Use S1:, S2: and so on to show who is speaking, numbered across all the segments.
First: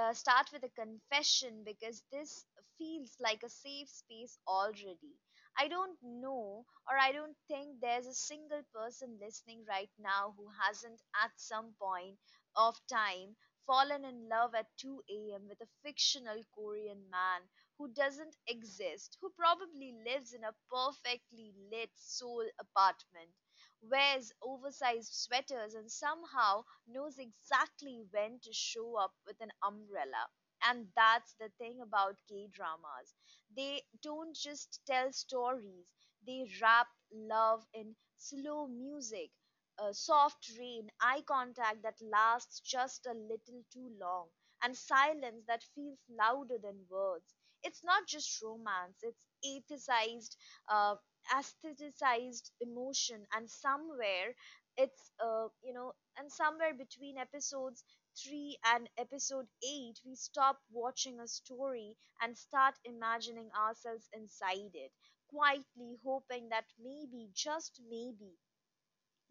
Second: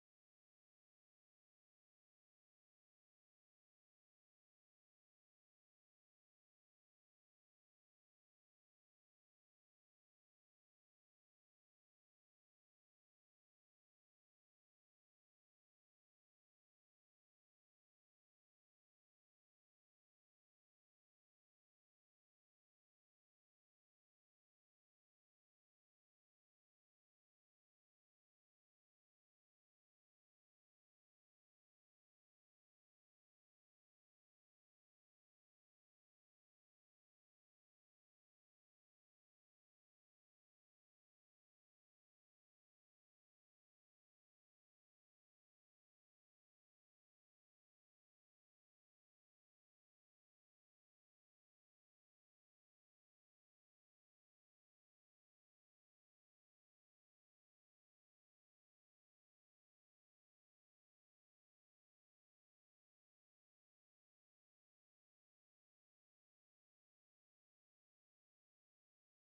S1: start with a confession because this feels like a safe space already. I don't know, or I don't think there's a single person listening right now who hasn't, at some point of time, fallen in love at 2 a.m. with a fictional Korean man who doesn't exist, who probably lives in a perfectly lit soul apartment, wears oversized sweaters, and somehow knows exactly when to show up with an umbrella. And that's the thing about K dramas. They don't just tell stories, they wrap love in slow music, a soft rain, eye contact that lasts just a little too long, and silence that feels louder than words. It's not just romance, it's uh, aestheticized emotion, and somewhere it's, you know, and somewhere between episodes 3 and episode 8, we stop watching a story and start imagining ourselves inside it, quietly hoping that maybe, just maybe,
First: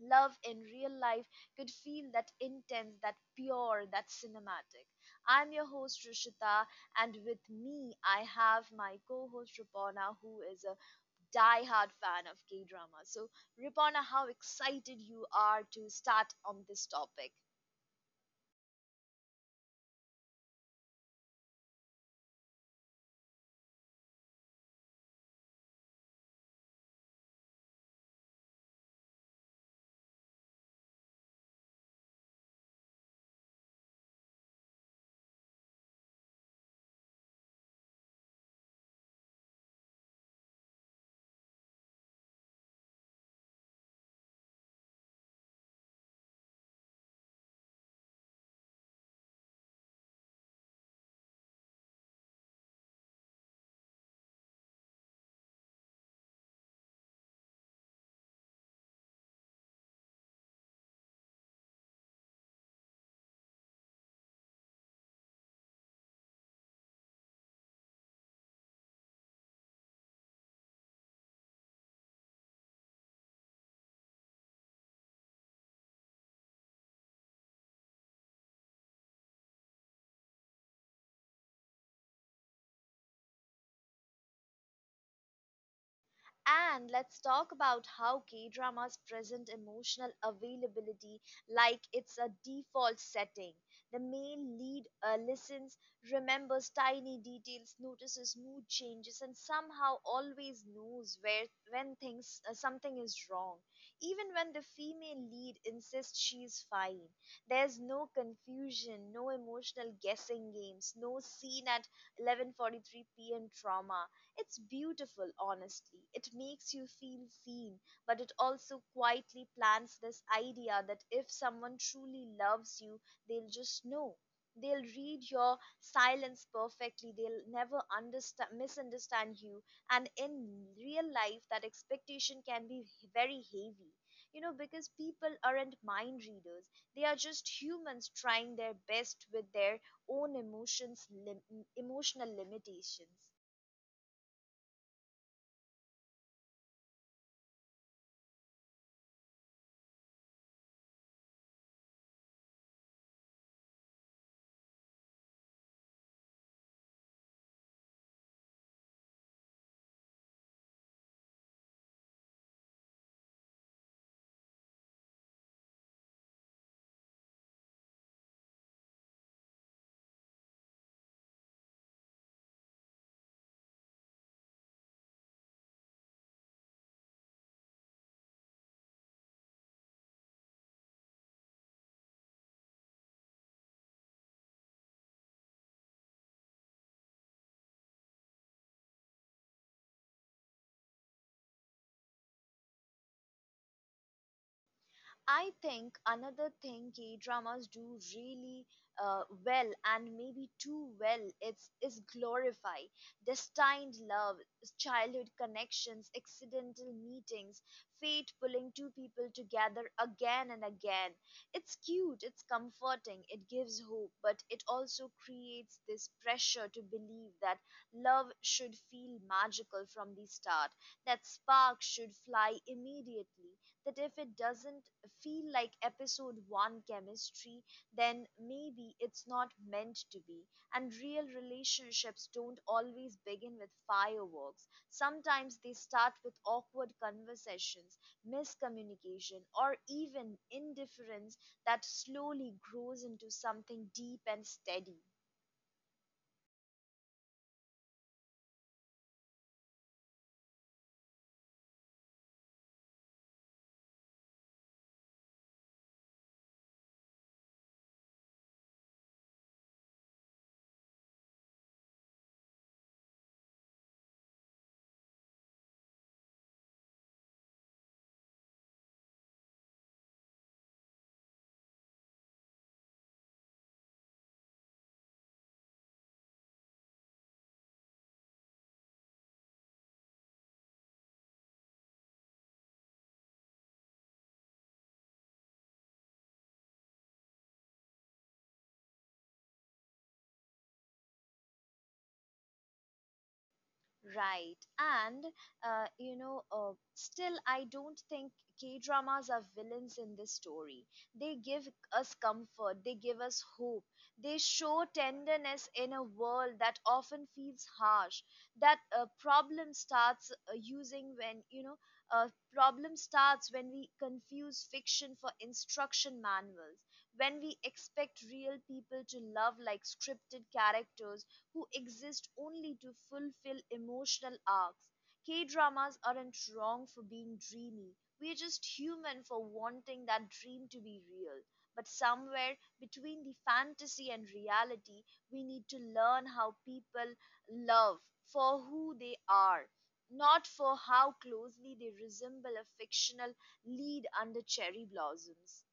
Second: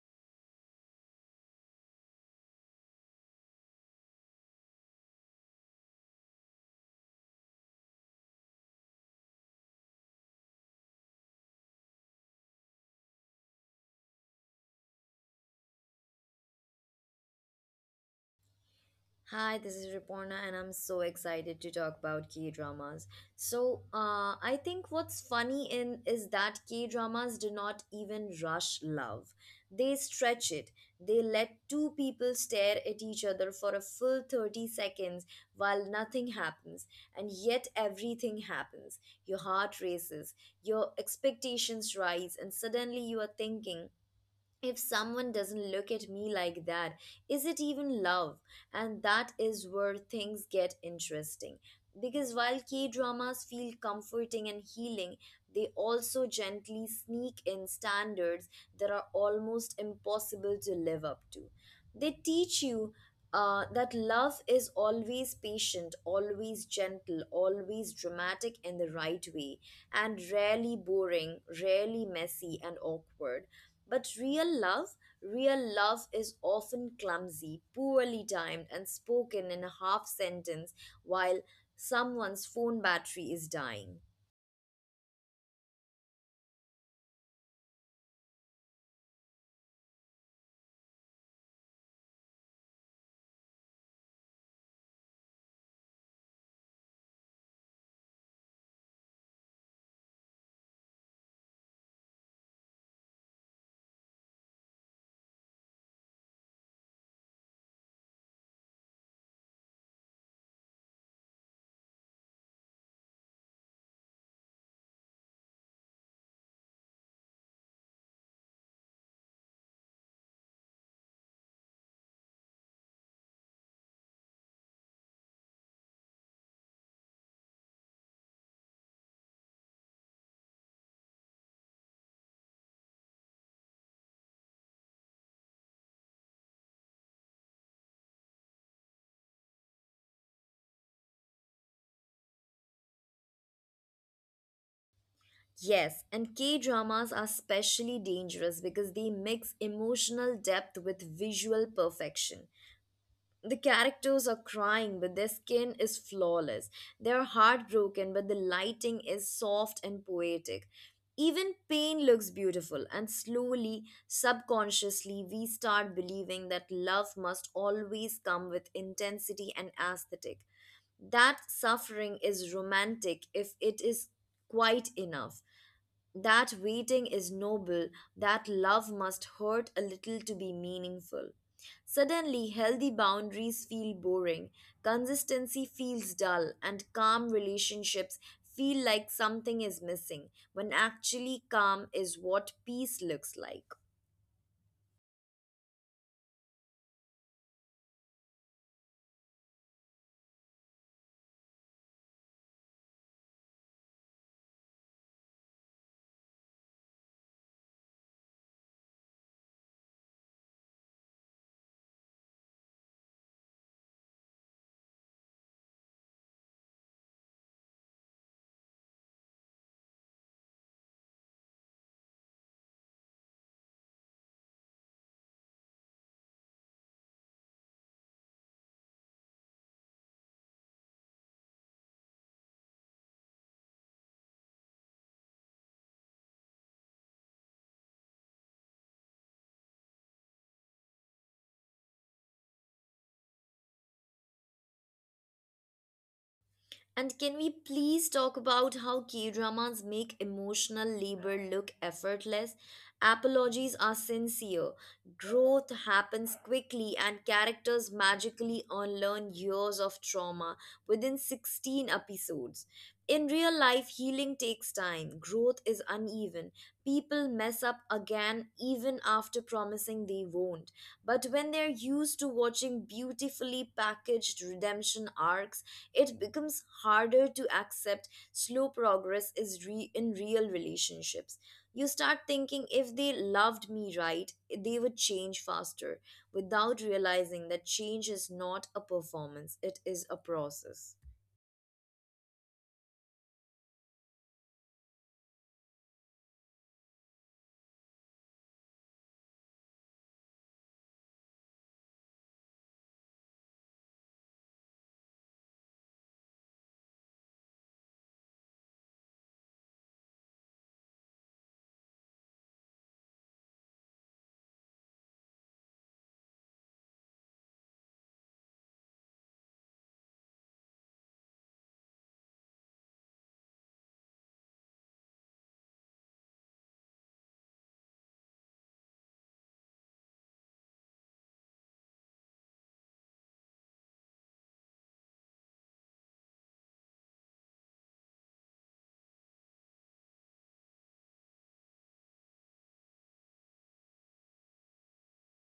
S1: love in real life could feel that intense, that pure, that cinematic. I'm your host Rishita, and with me, I have my co host Ripona, who is a die-hard fan of K drama. So, Ripona, how excited you are to start on this topic?
S2: Hi, this is Riporna, and I'm so excited to talk about K dramas. So, I think what's funny in is that K dramas do not even rush love; they stretch it. They let two people stare at each other for a full 30 seconds while nothing happens, and yet everything happens. Your heart races, your expectations rise, and suddenly you are thinking, if someone doesn't look at me like that, is it even love? And that is where things get interesting. Because while K dramas feel comforting and healing, they also gently sneak in standards that are almost impossible to live up to. They teach you that love is always patient, always gentle, always dramatic in the right way, and rarely boring, rarely messy and awkward. But real love is often clumsy, poorly timed, and spoken in a half sentence while someone's phone battery is dying.
S1: And let's talk about how K dramas present emotional availability like it's a default setting. The male lead listens, remembers tiny details, notices mood changes, and somehow always knows where when things something is wrong. Even when the female lead insists she's fine, there's no confusion, no emotional guessing games, no scene at 11:43 p.m. trauma. It's beautiful, honestly. It makes you feel seen, but it also quietly plants this idea that if someone truly loves you, they'll just know. They'll read your silence perfectly. They'll never understand, misunderstand you. And in real life, that expectation can be very heavy. You know, because people aren't mind readers, they are just humans trying their best with their own emotions, emotional limitations.
S2: Yes, and K dramas are especially dangerous because they mix emotional depth with visual perfection. The characters are crying but their skin is flawless, they're heartbroken but the lighting is soft and poetic, even pain looks beautiful, and slowly, subconsciously, we start believing that love must always come with intensity and aesthetic, that suffering is romantic if it is quite enough, that waiting is noble, that love must hurt a little to be meaningful. Suddenly, healthy boundaries feel boring, consistency feels dull, and calm relationships feel like something is missing when actually, calm is what peace looks like.
S1: I think another thing K dramas do really well, and maybe too well, it's is glorify destined love, childhood connections, accidental meetings, fate pulling two people together again and again. It's cute, it's comforting, it gives hope, but it also creates this pressure to believe that love should feel magical from the start, that spark should fly immediately, that if it doesn't feel like episode one chemistry, then maybe it's not meant to be. And real relationships don't always begin with fireworks. Sometimes they start with awkward conversations, miscommunication, or even indifference that slowly grows into something deep and steady.
S2: And can we please talk about how K dramas make emotional labor look effortless? Apologies are sincere, growth happens quickly, and characters magically unlearn years of trauma within 16 episodes. In real life, healing takes time, growth is uneven, people mess up again even after promising they won't. But when they're used to watching beautifully packaged redemption arcs, it becomes harder to accept slow progress in real relationships. You start thinking if they loved me right, they would change faster without realizing that change is not a performance, it is a process.
S1: Right. Still, I don't think K dramas are villains in this story. They give us comfort, they give us hope, they show tenderness in a world that often feels harsh. That problem starts using when, you know, uh, problem starts when we confuse fiction for instruction manuals, when we expect real people to love like scripted characters who exist only to fulfill emotional arcs. K dramas aren't wrong for being dreamy. We're just human for wanting that dream to be real. But somewhere between the fantasy and reality, we need to learn how people love for who they are, not for how closely they resemble a fictional lead under cherry blossoms.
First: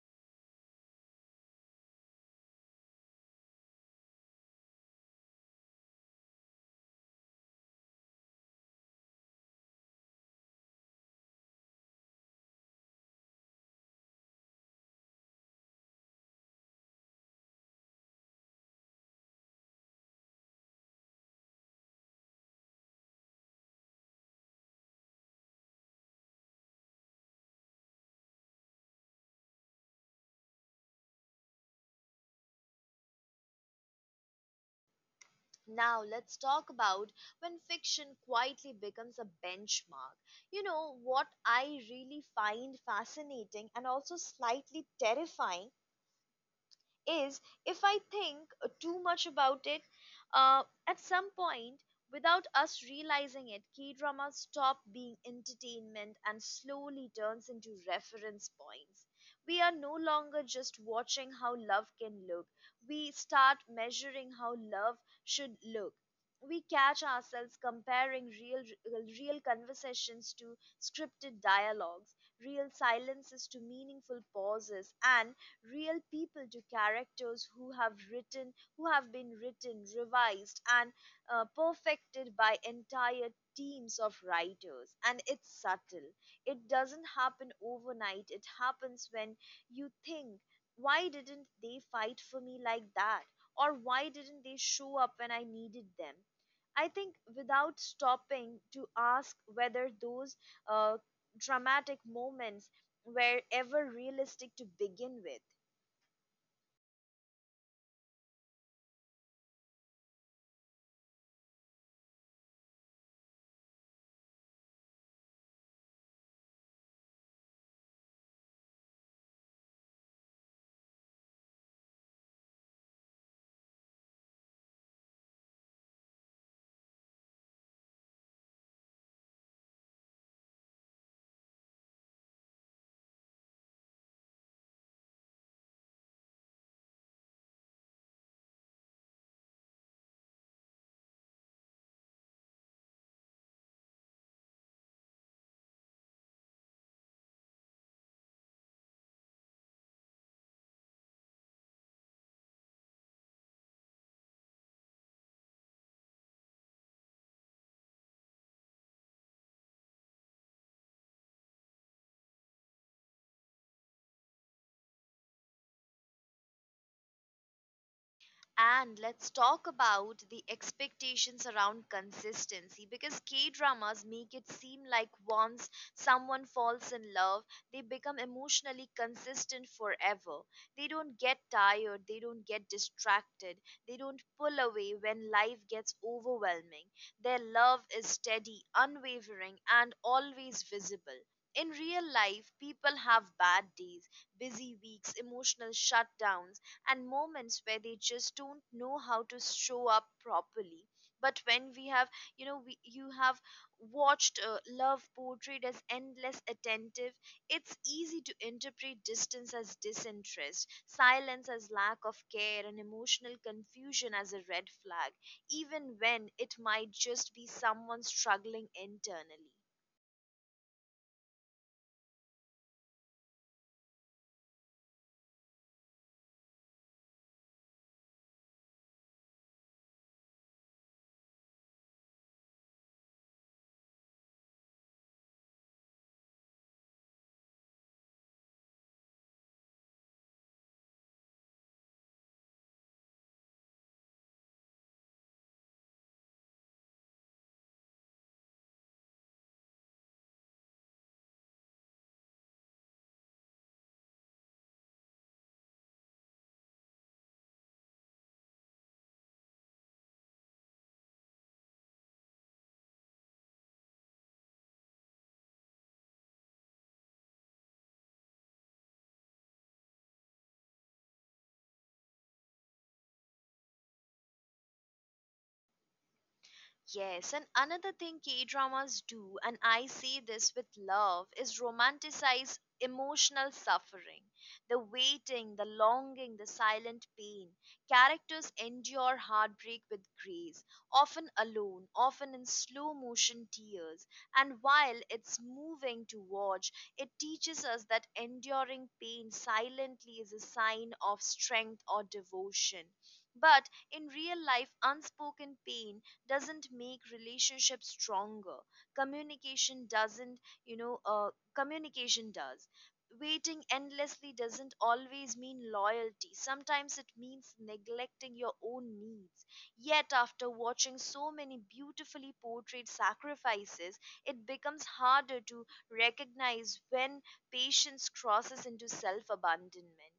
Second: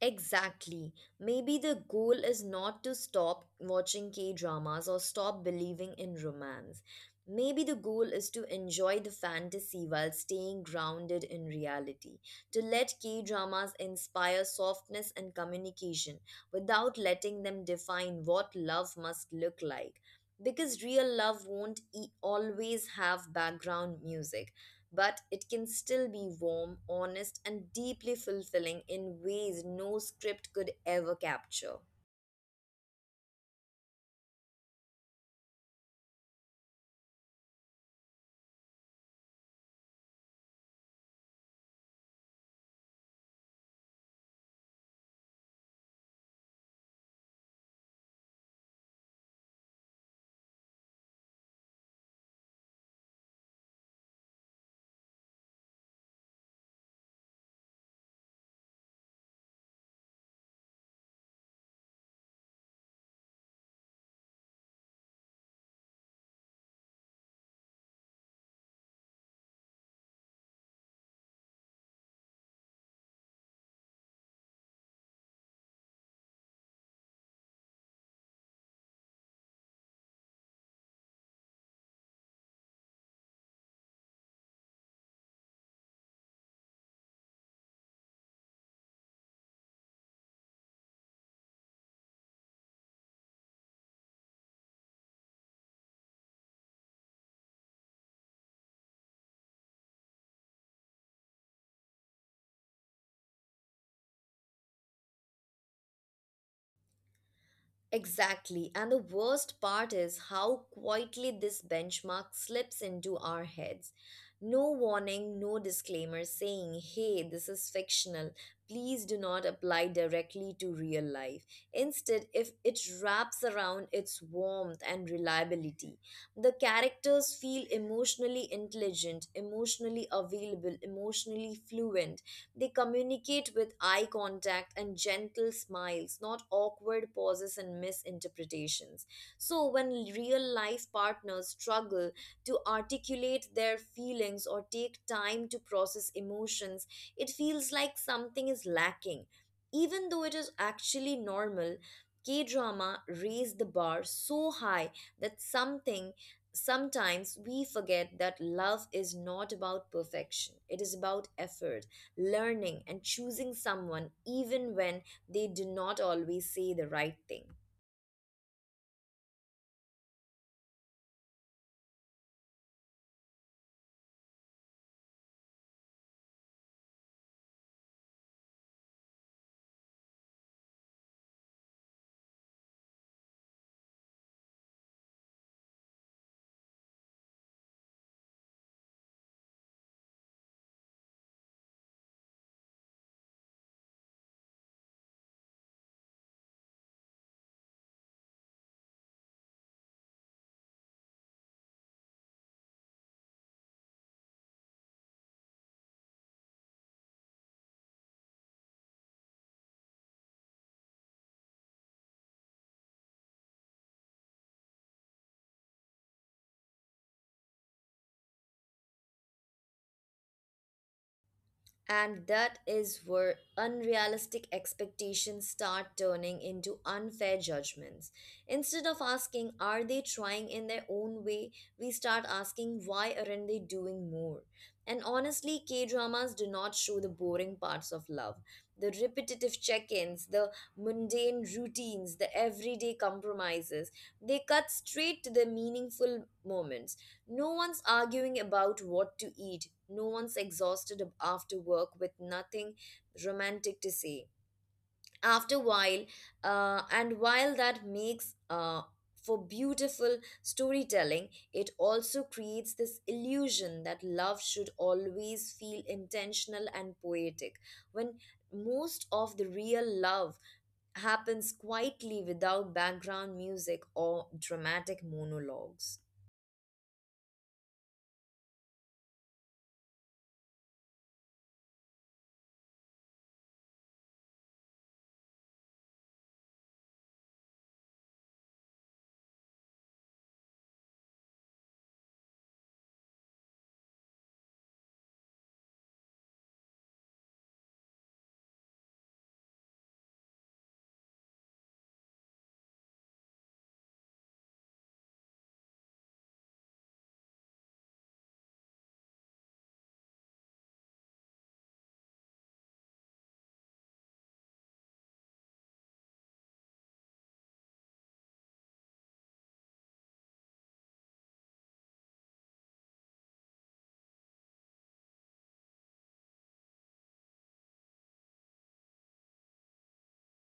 S2: Exactly. Maybe the goal is not to stop watching K dramas or stop believing in romance. Maybe the goal is to enjoy the fantasy while staying grounded in reality, to let K dramas inspire softness and communication without letting them define what love must look like. Because real love won't always have background music, but it can still be warm, honest, and deeply fulfilling in ways no script could ever capture.
S1: Now, let's talk about when fiction quietly becomes a benchmark. You know, what I really find fascinating and also slightly terrifying is, if I think too much about it, uh, at some point, without us realizing it, K dramas stop being entertainment and slowly turns into reference points. We are no longer just watching how love can look, we start measuring how love should look. We catch ourselves comparing real conversations to scripted dialogues, real silences to meaningful pauses, and real people to characters who have written who have been written, revised, and perfected by entire teams of writers. And it's subtle, it doesn't happen overnight. It happens when you think, why didn't they fight for me like that, or why didn't they show up when I needed them? I think, without stopping to ask whether those uh, dramatic moments were ever realistic to begin with.
S2: Exactly. And the worst part is how quietly this benchmark slips into our heads. No warning, no disclaimer saying, hey, this is fictional. Please do not apply directly to real life. Instead, if it wraps around its warmth and reliability, the characters feel emotionally intelligent, emotionally available, emotionally fluent, they communicate with eye contact and gentle smiles, not awkward pauses and misinterpretations. So, when real life partners struggle to articulate their feelings or take time to process emotions, it feels like something is lacking. Even though it is actually normal, K drama raised the bar so high that something, sometimes we forget that love is not about perfection, it is about effort, learning, and choosing someone even when they do not always say the right thing.
S1: And let's talk about the expectations around consistency, because K dramas make it seem like once someone falls in love, they become emotionally consistent forever. They don't get tired, they don't get distracted, they don't pull away when life gets overwhelming. Their love is steady, unwavering, and always visible. In real life, people have bad days, busy weeks, emotional shutdowns, and moments where they just don't know how to show up properly. But when we have you know we, you have watched love portrayed as endless attentive, it's easy to interpret distance as disinterest, silence as lack of care, and emotional confusion as a red flag, even when it might just be someone struggling internally.
S2: And that is where unrealistic expectations start turning into unfair judgments. Instead of asking, are they trying in their own way, we start asking, why aren't they doing more? And honestly, K dramas do not show the boring parts of love, the repetitive check ins, the mundane routines, the everyday compromises. They cut straight to the meaningful moments. No one's arguing about what to eat. No one's exhausted after work with nothing romantic to say. After while, and while that makes for beautiful storytelling, it also creates this illusion that love should always feel intentional and poetic. When most of the real love happens quietly without background music or dramatic monologues.
S1: Yes, and another thing K dramas do, and I say this with love, is romanticize emotional suffering. The waiting, the longing, the silent pain. Characters endure heartbreak with grace, often alone, often in slow motion tears. And while it's moving to watch, it teaches us that enduring pain silently is a sign of strength or devotion. But in real life, unspoken pain doesn't make relationships stronger. communication doesn't you know uh, Communication does. Waiting endlessly doesn't always mean loyalty, sometimes it means neglecting your own needs. Yet after watching so many beautifully portrayed sacrifices, it becomes harder to recognize when patience crosses into self abandonment.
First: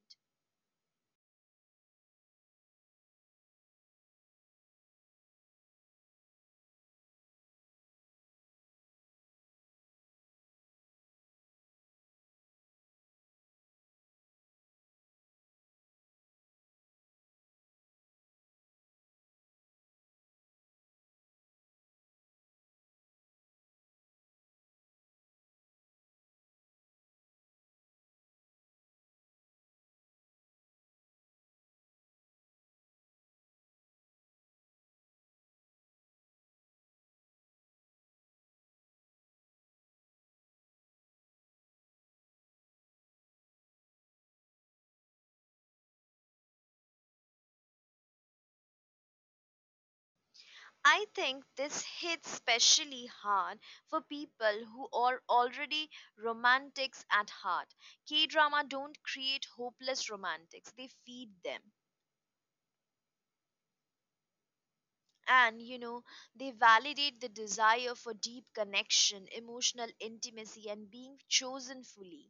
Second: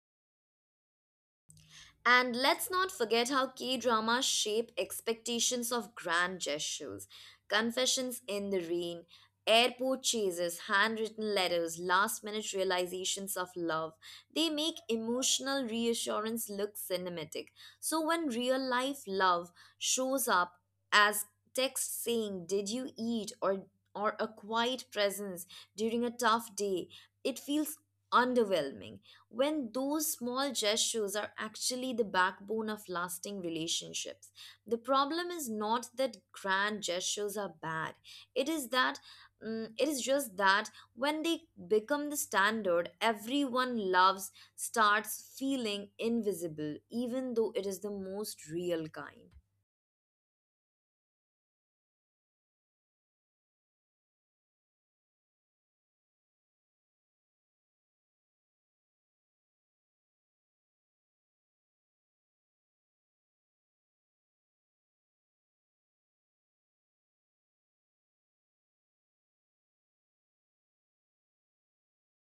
S2: And let's not forget how K dramas shape expectations of grand gestures. Confessions in the rain, airport chases, handwritten letters, last minute realizations of love. They make emotional reassurance look cinematic. So when real life love shows up as text saying, did you eat? Or a quiet presence during a tough day, it feels underwhelming when those small gestures are actually the backbone of lasting relationships. The problem is not that grand gestures are bad, it is that it is just that when they become the standard, everyone loves starts feeling invisible, even though it is the most real kind.
S1: I think this hits especially hard for people who are already romantics at heart. K drama don't create hopeless romantics, they feed them. And you know, they validate the desire for deep connection, emotional intimacy, and being chosen fully.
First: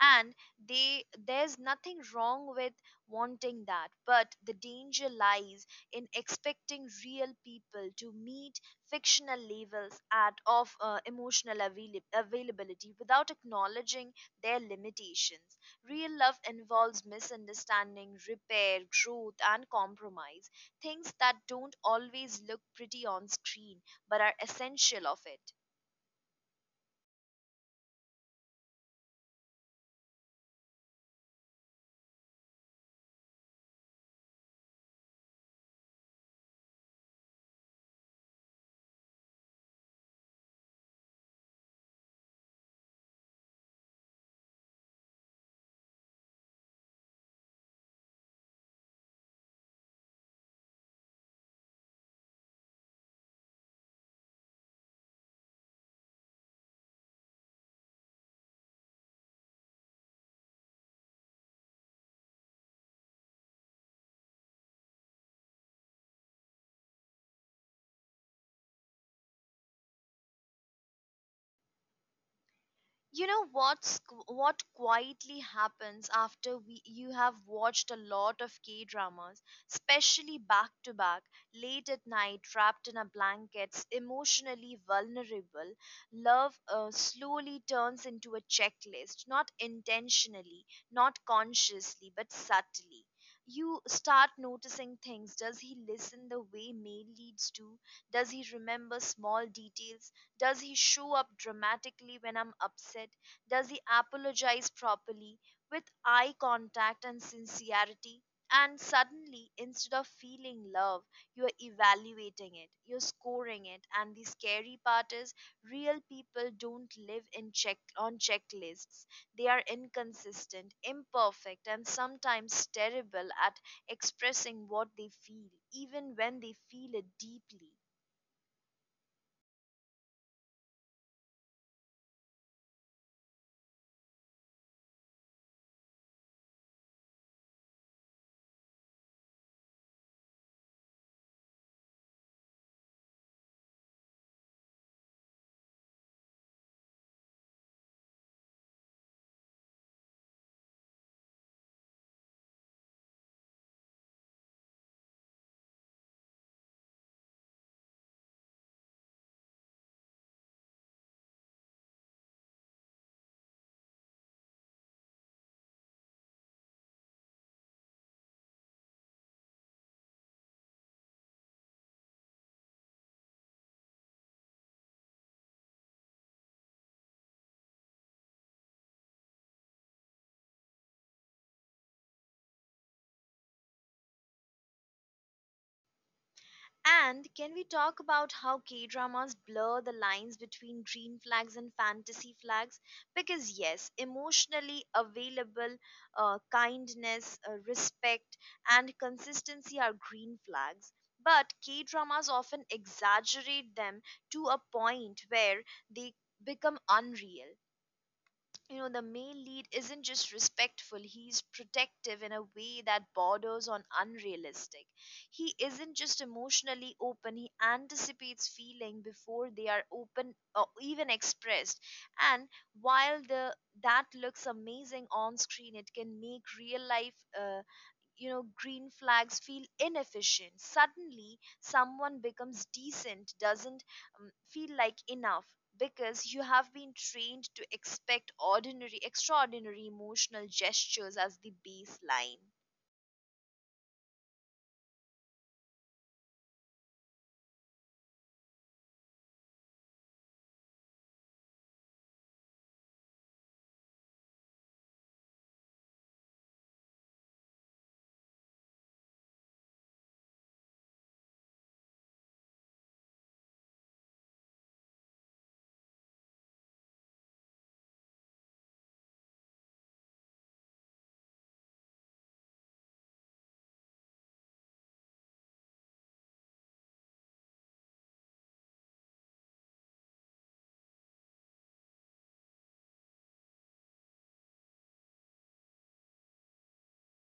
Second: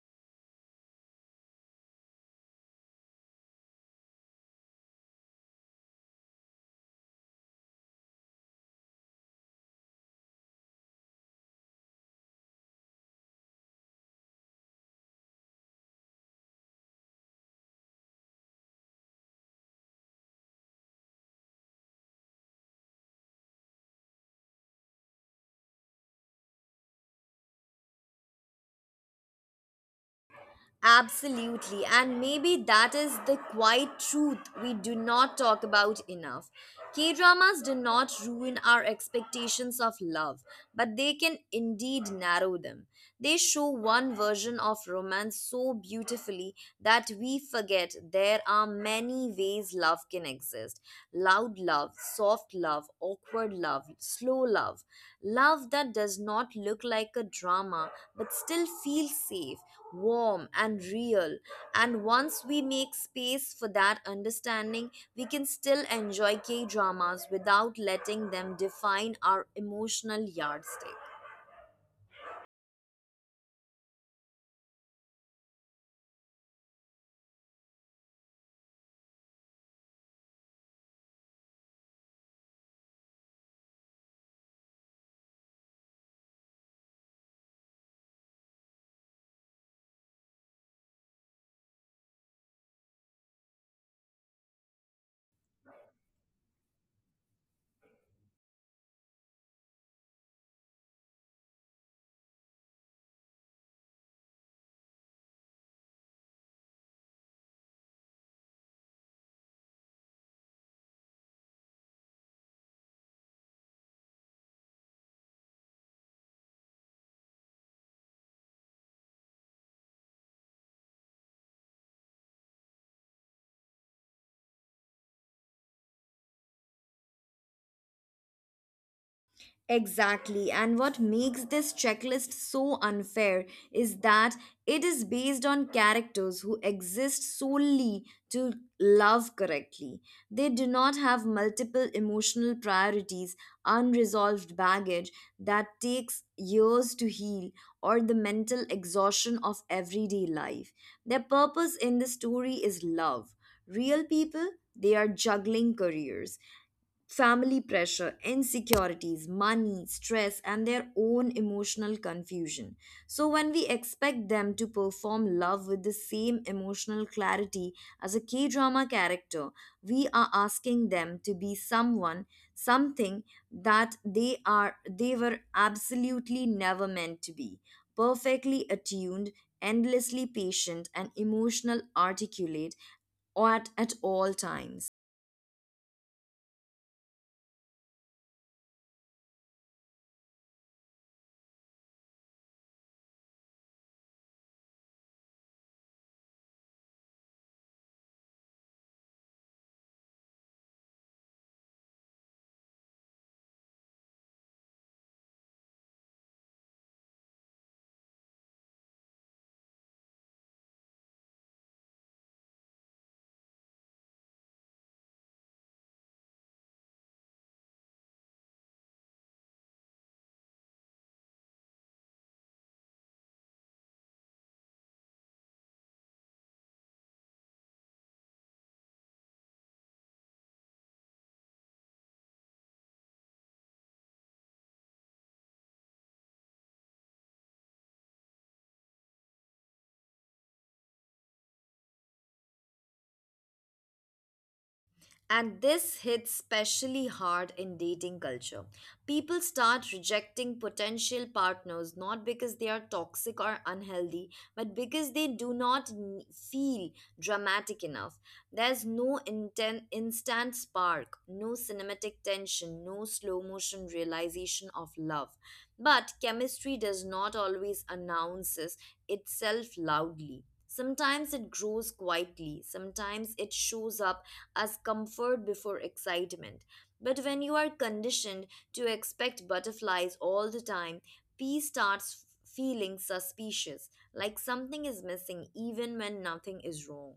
S1: And they there's nothing wrong with wanting that, but the danger lies in expecting real people to meet fictional levels at of emotional availability without acknowledging their limitations. Real love involves misunderstanding, repair, growth, and compromise. Things that don't always look pretty on screen, but are essential of it.
S2: Absolutely, and maybe that is the quiet truth we do not talk about enough. K dramas do not ruin our expectations of love, but they can indeed narrow them. They show one version of romance so beautifully that we forget there are many ways love can exist: loud love, soft love, awkward love, slow love, love that does not look like a drama but still feels safe, warm and real. And once we make space for that understanding, we can still enjoy K dramas without letting them define our emotional yardstick.
S1: You know what quietly happens after we you have watched a lot of K dramas, especially back to back, late at night, wrapped in a blanket, emotionally vulnerable. Love slowly turns into a checklist, not intentionally, not consciously, but subtly. You start noticing things. Does he listen the way mail leads do? Does he remember small details? Does he show up dramatically when I'm upset? Does he apologize properly with eye contact and sincerity? And suddenly, instead of feeling love, you're evaluating it, you're scoring it. And the scary part is, real people don't live in checklists. They are inconsistent, imperfect, and sometimes terrible at expressing what they feel, even when they feel it deeply.
S2: Exactly. And what makes this checklist so unfair is that it is based on characters who exist solely to love correctly. They do not have multiple emotional priorities, unresolved baggage that takes years to heal, or the mental exhaustion of everyday life. Their purpose in the story is love. Real people, they are juggling careers, family pressure, insecurities, money, stress, and their own emotional confusion. So, when we expect them to perform love with the same emotional clarity as a K drama character, we are asking them to be someone, something that they were absolutely never meant to be. Perfectly attuned, endlessly patient, and emotional articulate at all times.
S1: And can we talk about how K dramas blur the lines between green flags and fantasy flags? Because, yes, emotionally available, kindness, respect, and consistency are green flags. But K dramas often exaggerate them to a point where they become unreal. You know, the male lead isn't just respectful, he's protective in a way that borders on unrealistic. He isn't just emotionally open, he anticipates feeling before they are open or even expressed. And while the that looks amazing on screen, it can make real life uh, green flags feel inefficient. Suddenly someone becomes decent, doesn't feel like enough, because you have been trained to expect ordinary extraordinary emotional gestures as the baseline.
S2: And this hits specially hard in dating culture. People start rejecting potential partners not because they are toxic or unhealthy, but because they do not feel dramatic enough. There's no instant spark, no cinematic tension, no slow motion realization of love. But chemistry does not always announces itself loudly. Sometimes it grows quietly, sometimes it shows up as comfort before excitement. But when you are conditioned to expect butterflies all the time, peace starts feeling suspicious, like something is missing even when nothing is wrong.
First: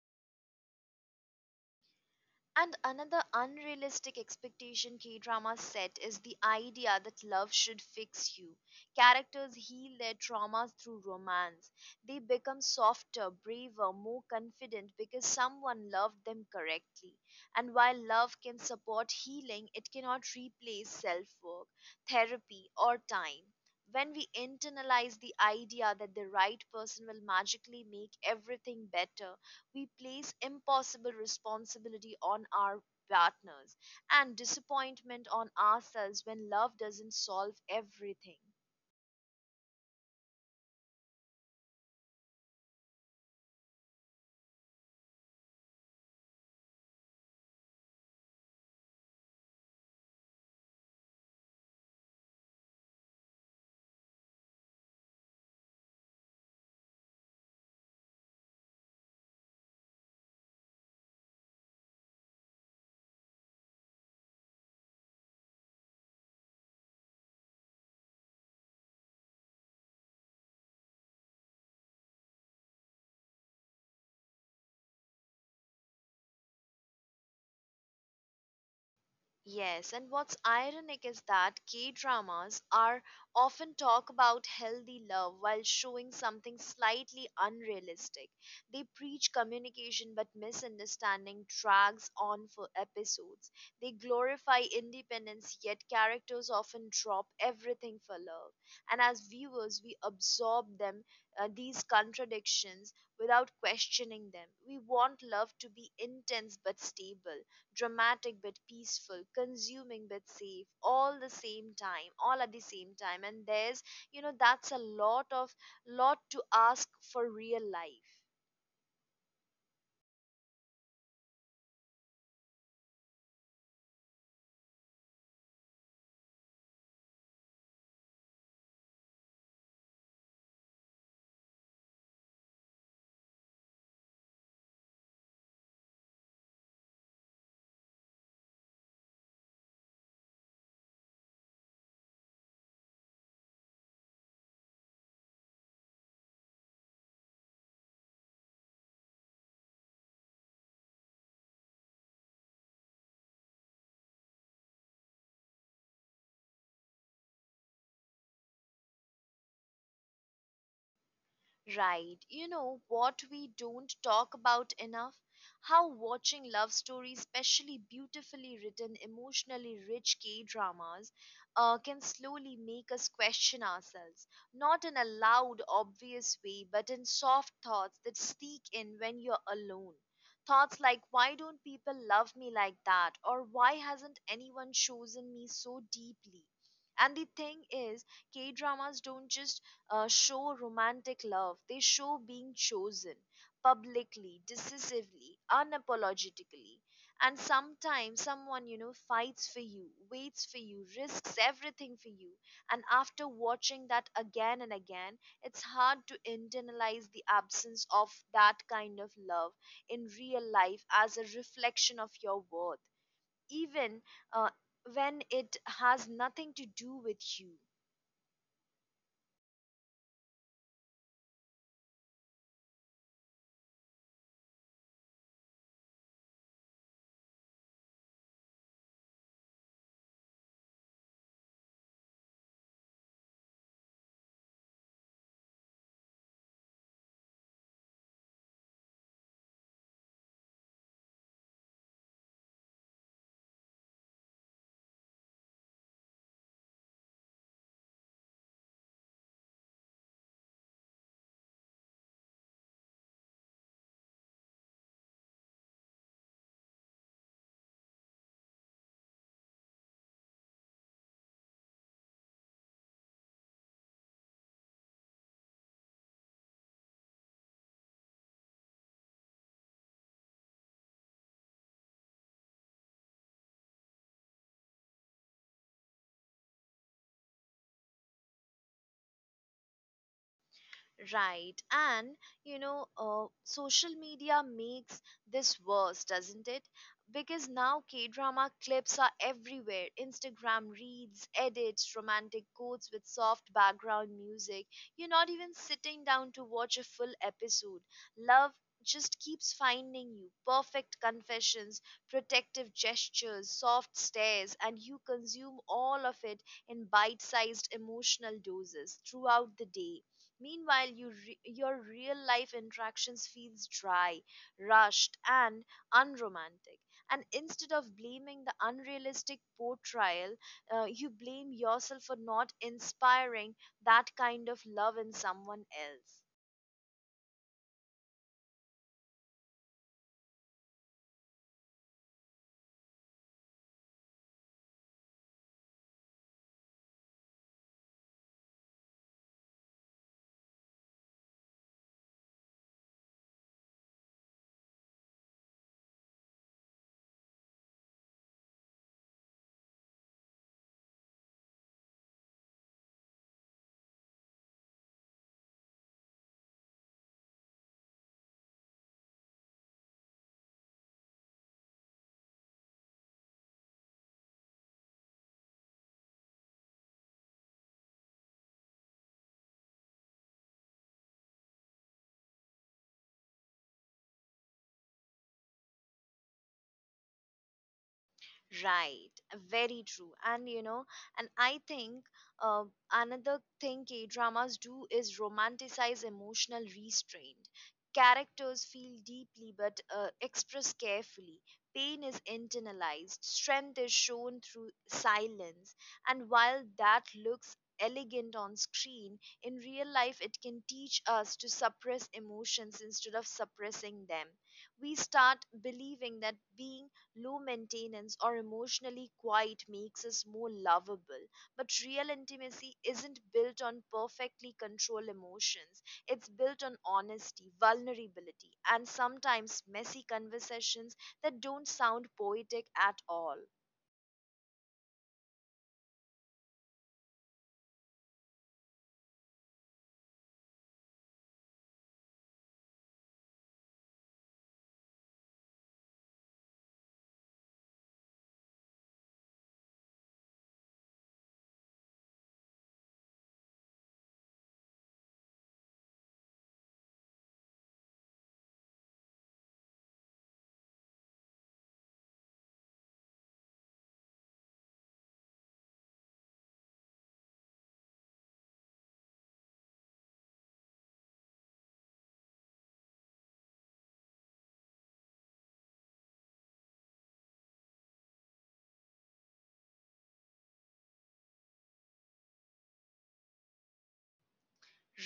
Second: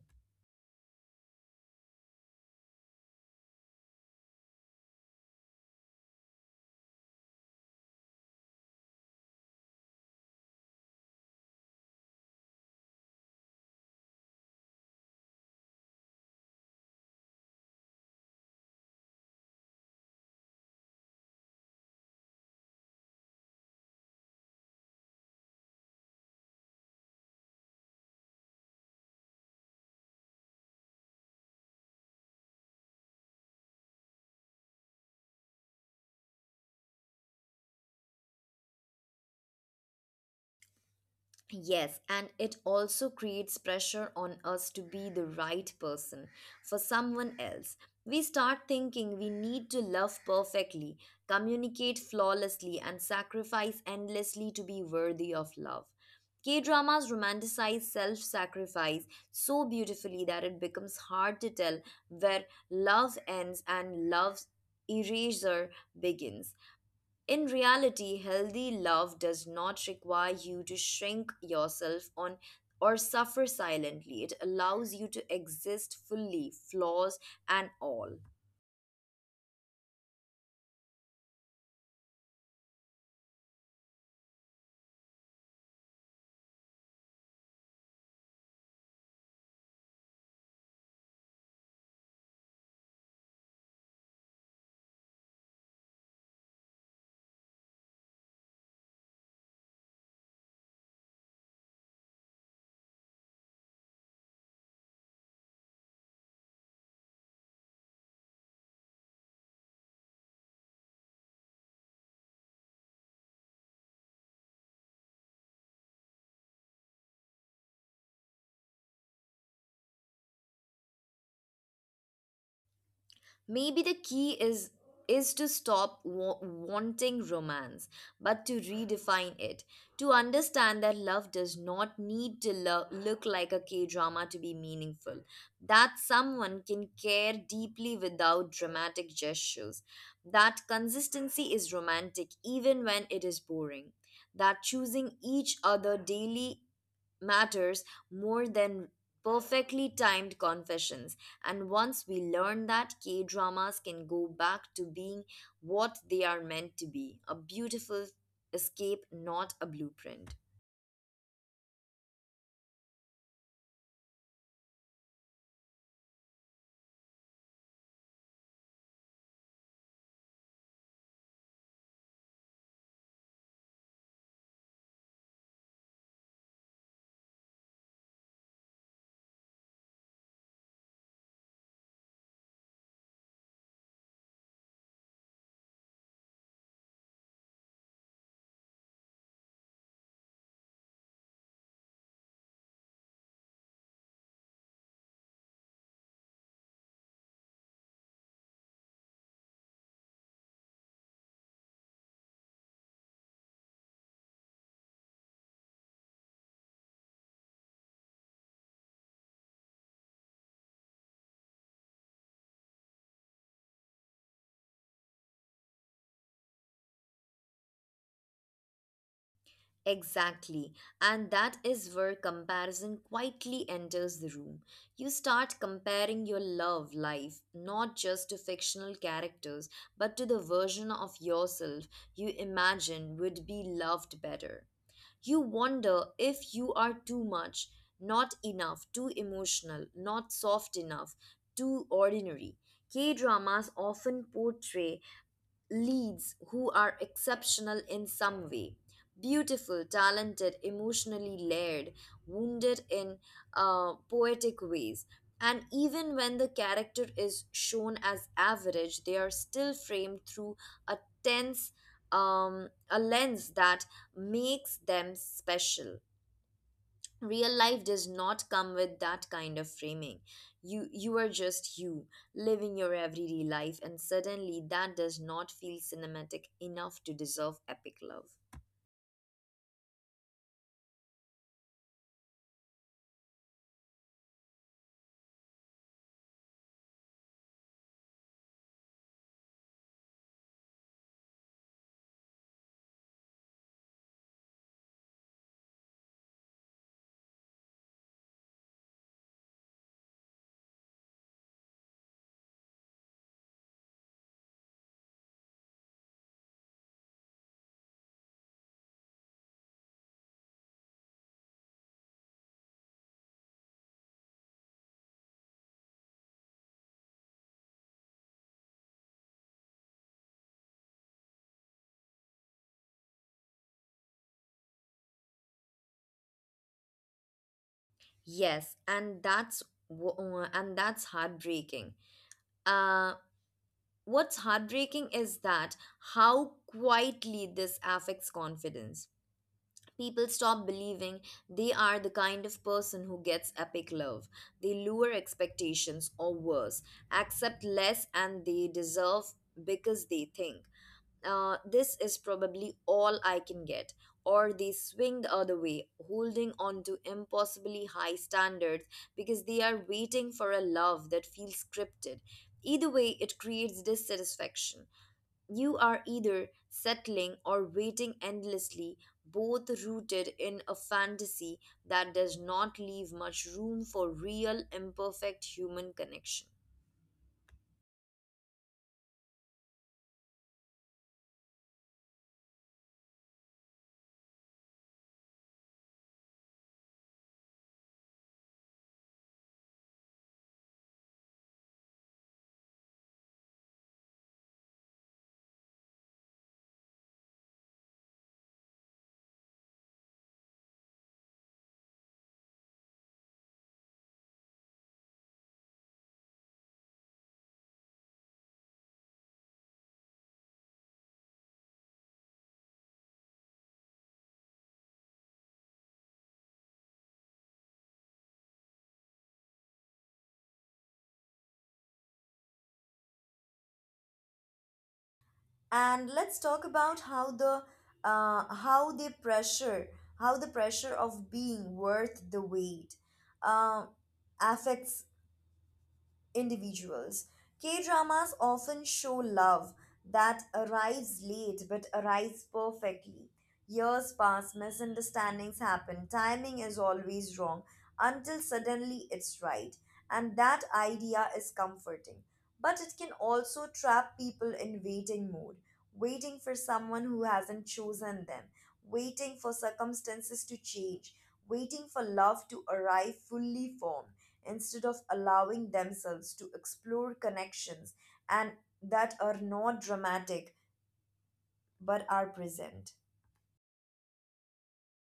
S1: And another unrealistic expectation K dramas set is the idea that love should fix you. Characters heal their traumas through romance. They become softer, braver, more confident because someone loved them correctly. And while love can support healing, it cannot replace self work, therapy, or time. When we internalize the idea that the right person will magically make everything better, we place impossible responsibility on our partners and disappointment on ourselves when love doesn't solve everything.
S2: Yes, and it also creates pressure on us to be the right person for someone else. We start thinking we need to love perfectly, communicate flawlessly, and sacrifice endlessly to be worthy of love. K dramas romanticize self sacrifice so beautifully that it becomes hard to tell where love ends and love's eraser begins. In reality, healthy love does not require you to shrink yourself on or suffer silently. It allows you to exist fully, flaws and all.
S1: Yes, and what's ironic is that K dramas are often talk about healthy love while showing something slightly unrealistic. They preach communication, but misunderstanding drags on for episodes. They glorify independence, yet characters often drop everything for love. And as viewers, we absorb them, these contradictions, without questioning them. We want love to be intense but stable, dramatic but peaceful, consuming but safe, all at the same time. And there's, you know, that's a lot to ask for real life.
S2: Maybe the key is to stop wanting romance, but to redefine it, to understand that love does not need to look like a K drama to be meaningful, that someone can care deeply without dramatic gestures, that consistency is romantic even when it is boring, that choosing each other daily matters more than perfectly timed confessions. And once we learn that, K dramas can go back to being what they are meant to be, a beautiful escape, not a blueprint.
S1: Right. You know what we don't talk about enough? How watching love stories, especially beautifully written, emotionally rich K dramas, can slowly make us question ourselves. Not in a loud, obvious way, but in soft thoughts that sneak in when you're alone. Thoughts like, why don't people love me like that? Or why hasn't anyone chosen me so deeply? And the thing is, K dramas don't just show romantic love. They show being chosen publicly, decisively, unapologetically. And sometimes someone, you know, fights for you, waits for you, risks everything for you. And after watching that again and again, it's hard to internalize the absence of that kind of love in real life as a reflection of your worth. Even uh, when it has nothing to do with you.
S2: Exactly. And that is where comparison quietly enters the room. You start comparing your love life not just to fictional characters, but to the version of yourself you imagine would be loved better. You wonder if you are too much, not enough, too emotional, not soft enough, too ordinary. K dramas often portray leads who are exceptional in some way, beautiful, talented, emotionally layered, wounded in poetic ways. And even when the character is shown as average, they are still framed through a tense, a lens that makes them special. Real life does not come with that kind of framing. You are just you, living your everyday life, and suddenly that does not feel cinematic enough to deserve epic love.
S1: Right. Social media makes this worse, doesn't it? Because now K drama clips are everywhere: Instagram reads, edits, romantic quotes with soft background music. You're not even sitting down to watch a full episode. Love just keeps finding you: perfect confessions, protective gestures, soft stares, and you consume all of it in bite sized emotional doses throughout the day. Meanwhile, your real life interactions feels dry, rushed, and unromantic. And instead of blaming the unrealistic portrayal, you blame yourself for not inspiring that kind of love in someone else.
S2: Yes, and that's heartbreaking. Uh what's heartbreaking is that how quietly this affects confidence. People stop believing they are the kind of person who gets epic love. They lower expectations, or worse, accept less and they deserve, because they think, this is probably all I can get. Or they swing the other way, holding on to impossibly high standards because they are waiting for a love that feels scripted. Either way, it creates dissatisfaction. You are either settling or waiting endlessly, both rooted in a fantasy that does not leave much room for real, imperfect human connection.
S1: Right, very true. And I think uh, another thing K dramas do is romanticize emotional restraint. Characters feel deeply but express carefully. Pain is internalized, strength is shown through silence. And while that looks elegant on screen, in real life it can teach us to suppress emotions instead of suppressing them. We start believing that being low maintenance, or emotionally quiet makes us more lovable. But real intimacy isn't built on perfectly controlled emotions, it's built on honesty, vulnerability, and sometimes messy conversations that don't sound poetic at all.
S2: And let's talk about how the pressure, of being worth the wait uh, affects individuals. K dramas often show love that arrives late but arrives perfectly. Years pass, misunderstandings happen, timing is always wrong until suddenly it's right. And that idea is comforting. But it can also trap people in waiting mode, waiting for someone who hasn't chosen them, waiting for circumstances to change, waiting for love to arrive fully formed instead of allowing themselves to explore connections and that are not dramatic but are present.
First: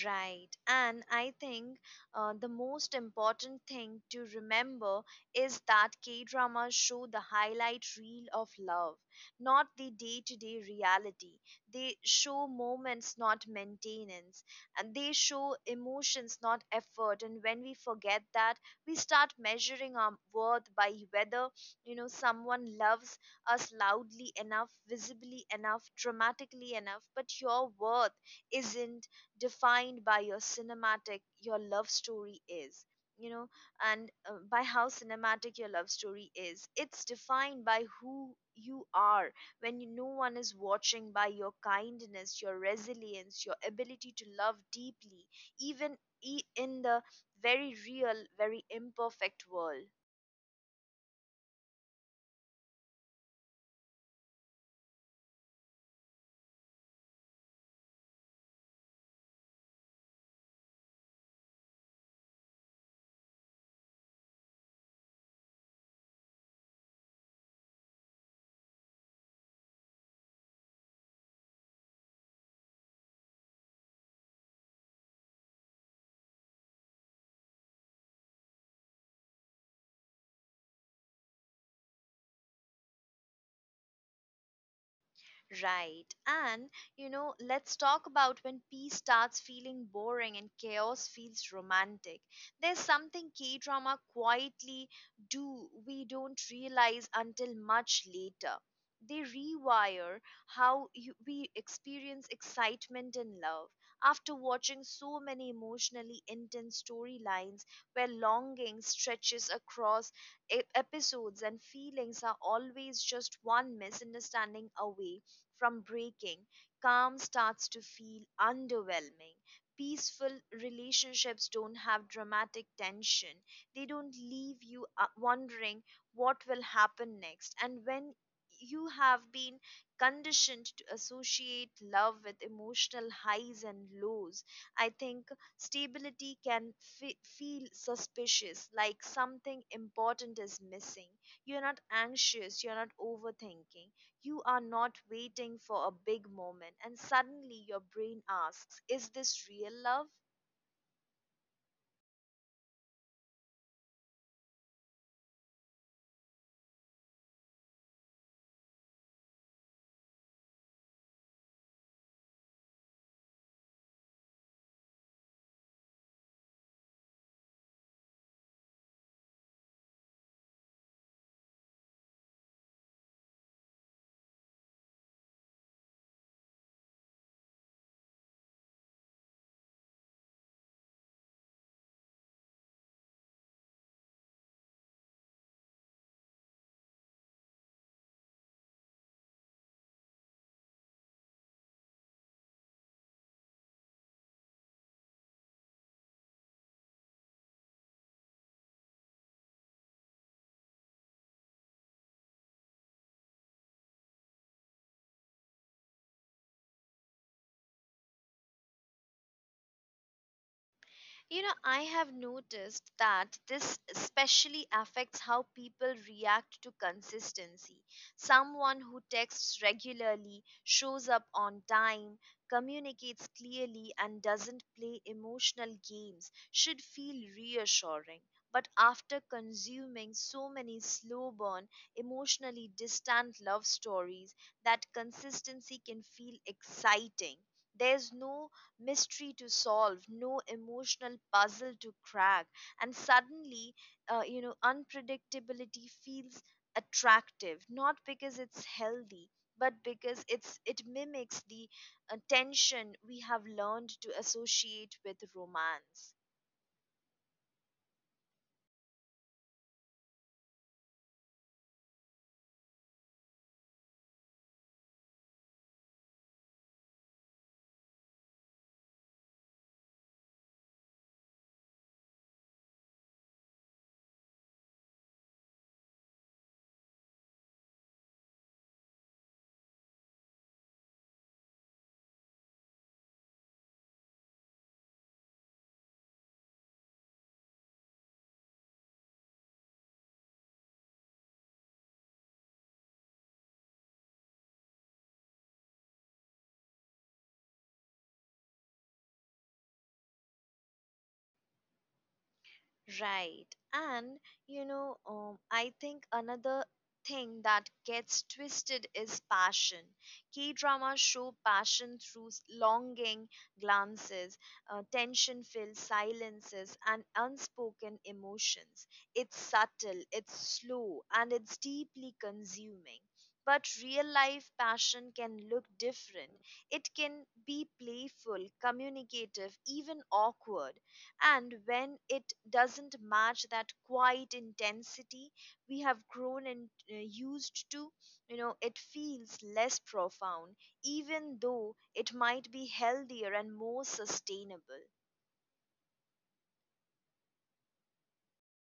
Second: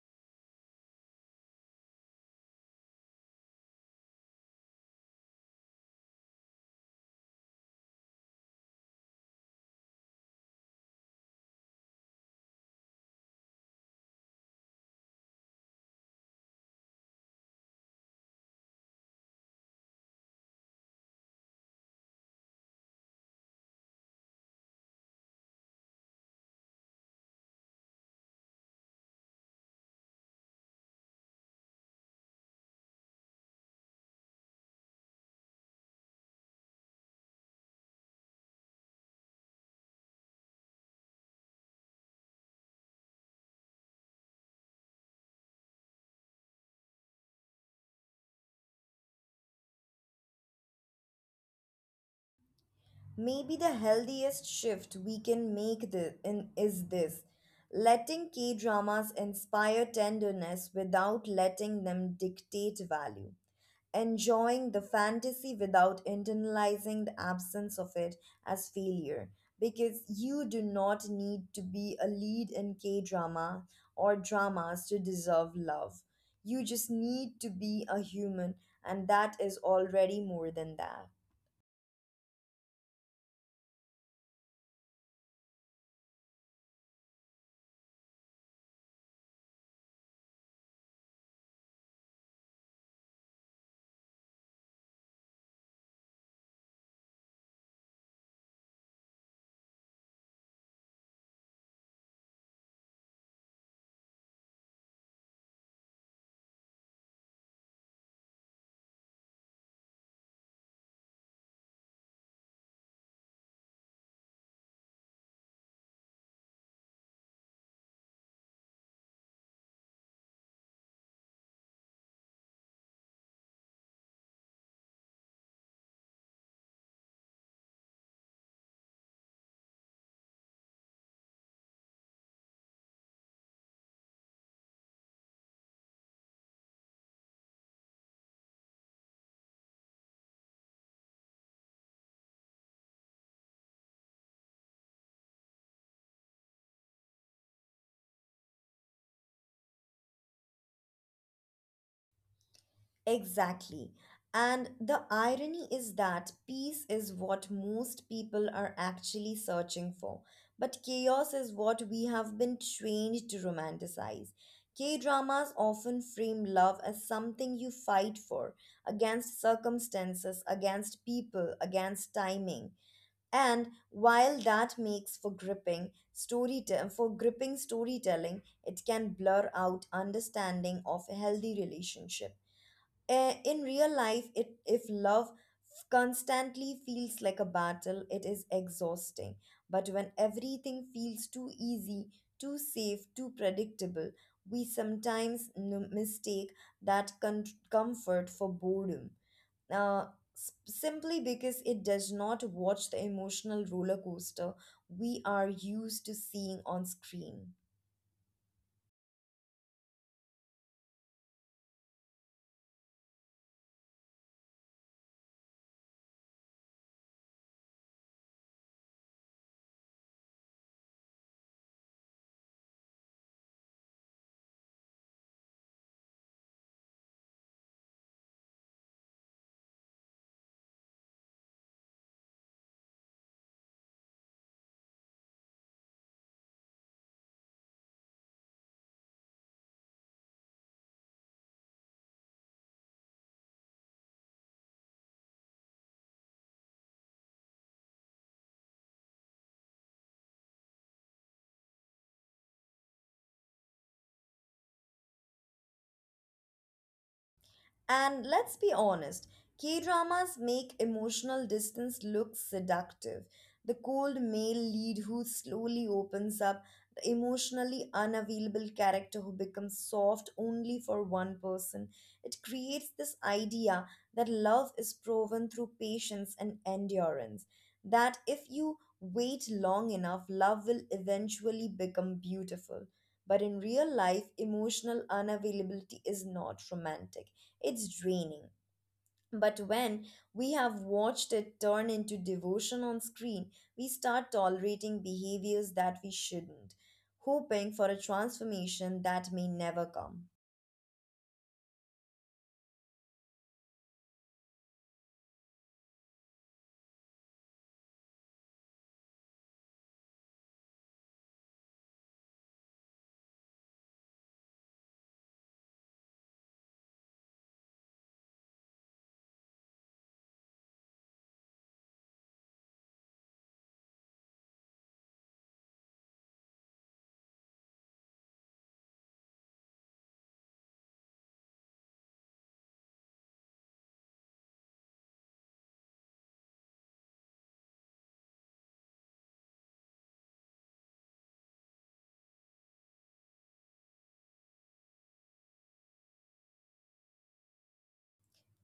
S1: Right. And I think the most important thing to remember is that K dramas show the highlight reel of love, not the day to day reality. They show moments, not maintenance. And they show emotions, not effort. And when we forget that, we start measuring our worth by whether, someone loves us loudly enough, visibly enough, dramatically enough. But your worth isn't defined by your cinematic your love story is you know and by how cinematic your love story is. It's defined by who you are when no one is watching, by your kindness, your resilience, your ability to love deeply, even in the very real, very imperfect world.
S2: Maybe the healthiest shift we can make this in is this: letting K dramas inspire tenderness without letting them dictate value, enjoying the fantasy without internalizing the absence of it as failure, because you do not need to be a lead in K drama or dramas to deserve love. You just need to be a human, and that is already more than that.
S1: Right. And let's talk about when peace starts feeling boring and chaos feels romantic. There's something K drama quietly do we don't realize until much later. They rewire how we experience excitement and love. After watching so many emotionally intense storylines where longing stretches across episodes and feelings are always just one misunderstanding away from breaking, calm starts to feel underwhelming. Peaceful relationships don't have dramatic tension, they don't leave you wondering what will happen next. And when you have been conditioned to associate love with emotional highs and lows, I think stability can feel suspicious, like something important is missing. You're not anxious, you're not overthinking, you are not waiting for a big moment, and suddenly your brain asks, is this real love?
S2: Exactly. And the irony is that peace is what most people are actually searching for, but chaos is what we have been trained to romanticize. K dramas often frame love as something you fight for, against circumstances, against people, against timing. And while that makes for gripping storytelling, it can blur out understanding of healthy relationships. In real life it if love constantly feels like a battle, it is exhausting, but when everything feels too easy, too safe, too predictable, we sometimes mistake that comfort for boredom, uh, simply because it does not watch the emotional roller coaster we are used to seeing on screen.
S1: You know, I have noticed that this especially affects how people react to consistency. Someone who texts regularly, shows up on time, communicates clearly, and doesn't play emotional games should feel reassuring. But after consuming so many slow burn, emotionally distant love stories, that consistency can feel exciting. There's no mystery to solve, no emotional puzzle to crack, and suddenly, unpredictability feels attractive, not because it's healthy, but because it mimics the tension we have learned to associate with romance.
S2: And let's be honest, K dramas make emotional distance look seductive. The cold male lead who slowly opens up, the emotionally unavailable character who becomes soft only for one person. It creates this idea that love is proven through patience and endurance. That if you wait long enough, love will eventually become beautiful. But in real life, emotional unavailability is not romantic. It's draining. But when we have watched it turn into devotion on screen, we start tolerating behaviors that we shouldn't, hoping for a transformation that may never come.
S1: Right. And I think another thing that gets twisted is passion. Key dramas show passion through longing glances, tension filled silences, and unspoken emotions. It's subtle, it's slow, and it's deeply consuming. But real life passion can look different. It can be playful, communicative, even awkward, and when it doesn't match that quiet intensity we have grown and used to, it feels less profound, even though it might be healthier and more sustainable.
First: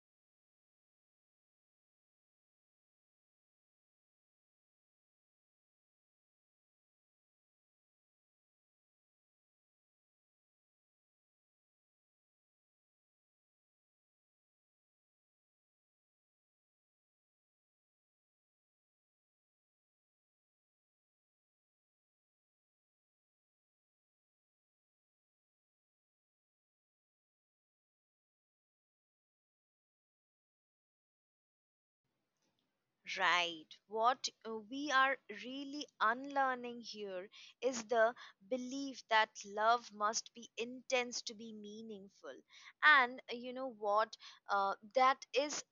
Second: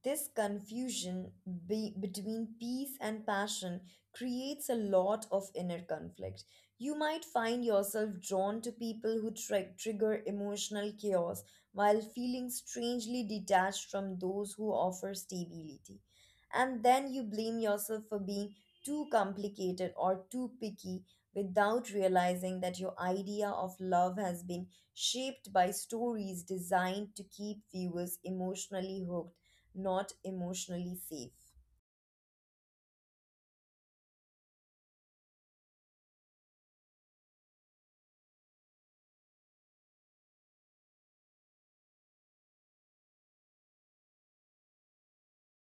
S2: This confusion between peace and passion creates a lot of inner conflict. You might find yourself drawn to people who trigger emotional chaos while feeling strangely detached from those who offer stability. And then you blame yourself for being too complicated or too picky without realizing that your idea of love has been shaped by stories designed to keep viewers emotionally hooked, not emotionally safe.
S1: Right. What we are really unlearning here is the belief that love must be intense to be meaningful. And you know what? That is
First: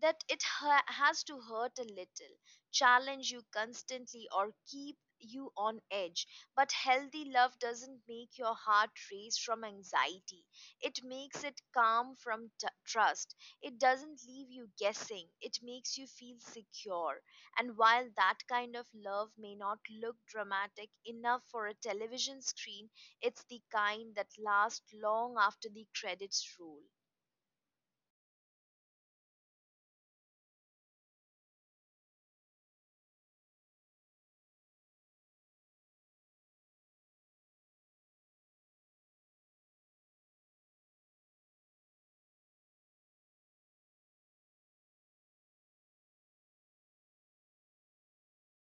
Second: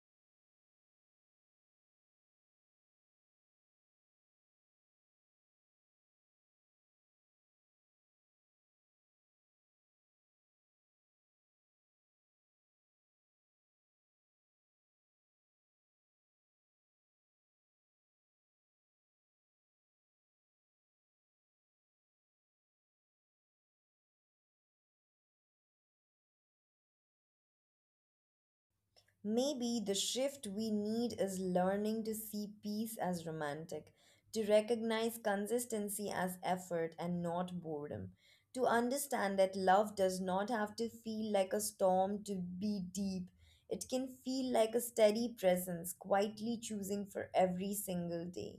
S1: that it has to hurt a little, challenge you constantly, or keep you on edge. But healthy love doesn't make your heart race from anxiety, it makes it calm from trust. It doesn't leave you guessing, it makes you feel secure. And while that kind of love may not look dramatic enough for a television screen, it's the kind that lasts long after the credits roll.
S2: Maybe the shift we need is learning to see peace as romantic, to recognize consistency as effort and not boredom, to understand that love does not have to feel like a storm to be deep. It can feel like a steady presence, quietly choosing for every single day.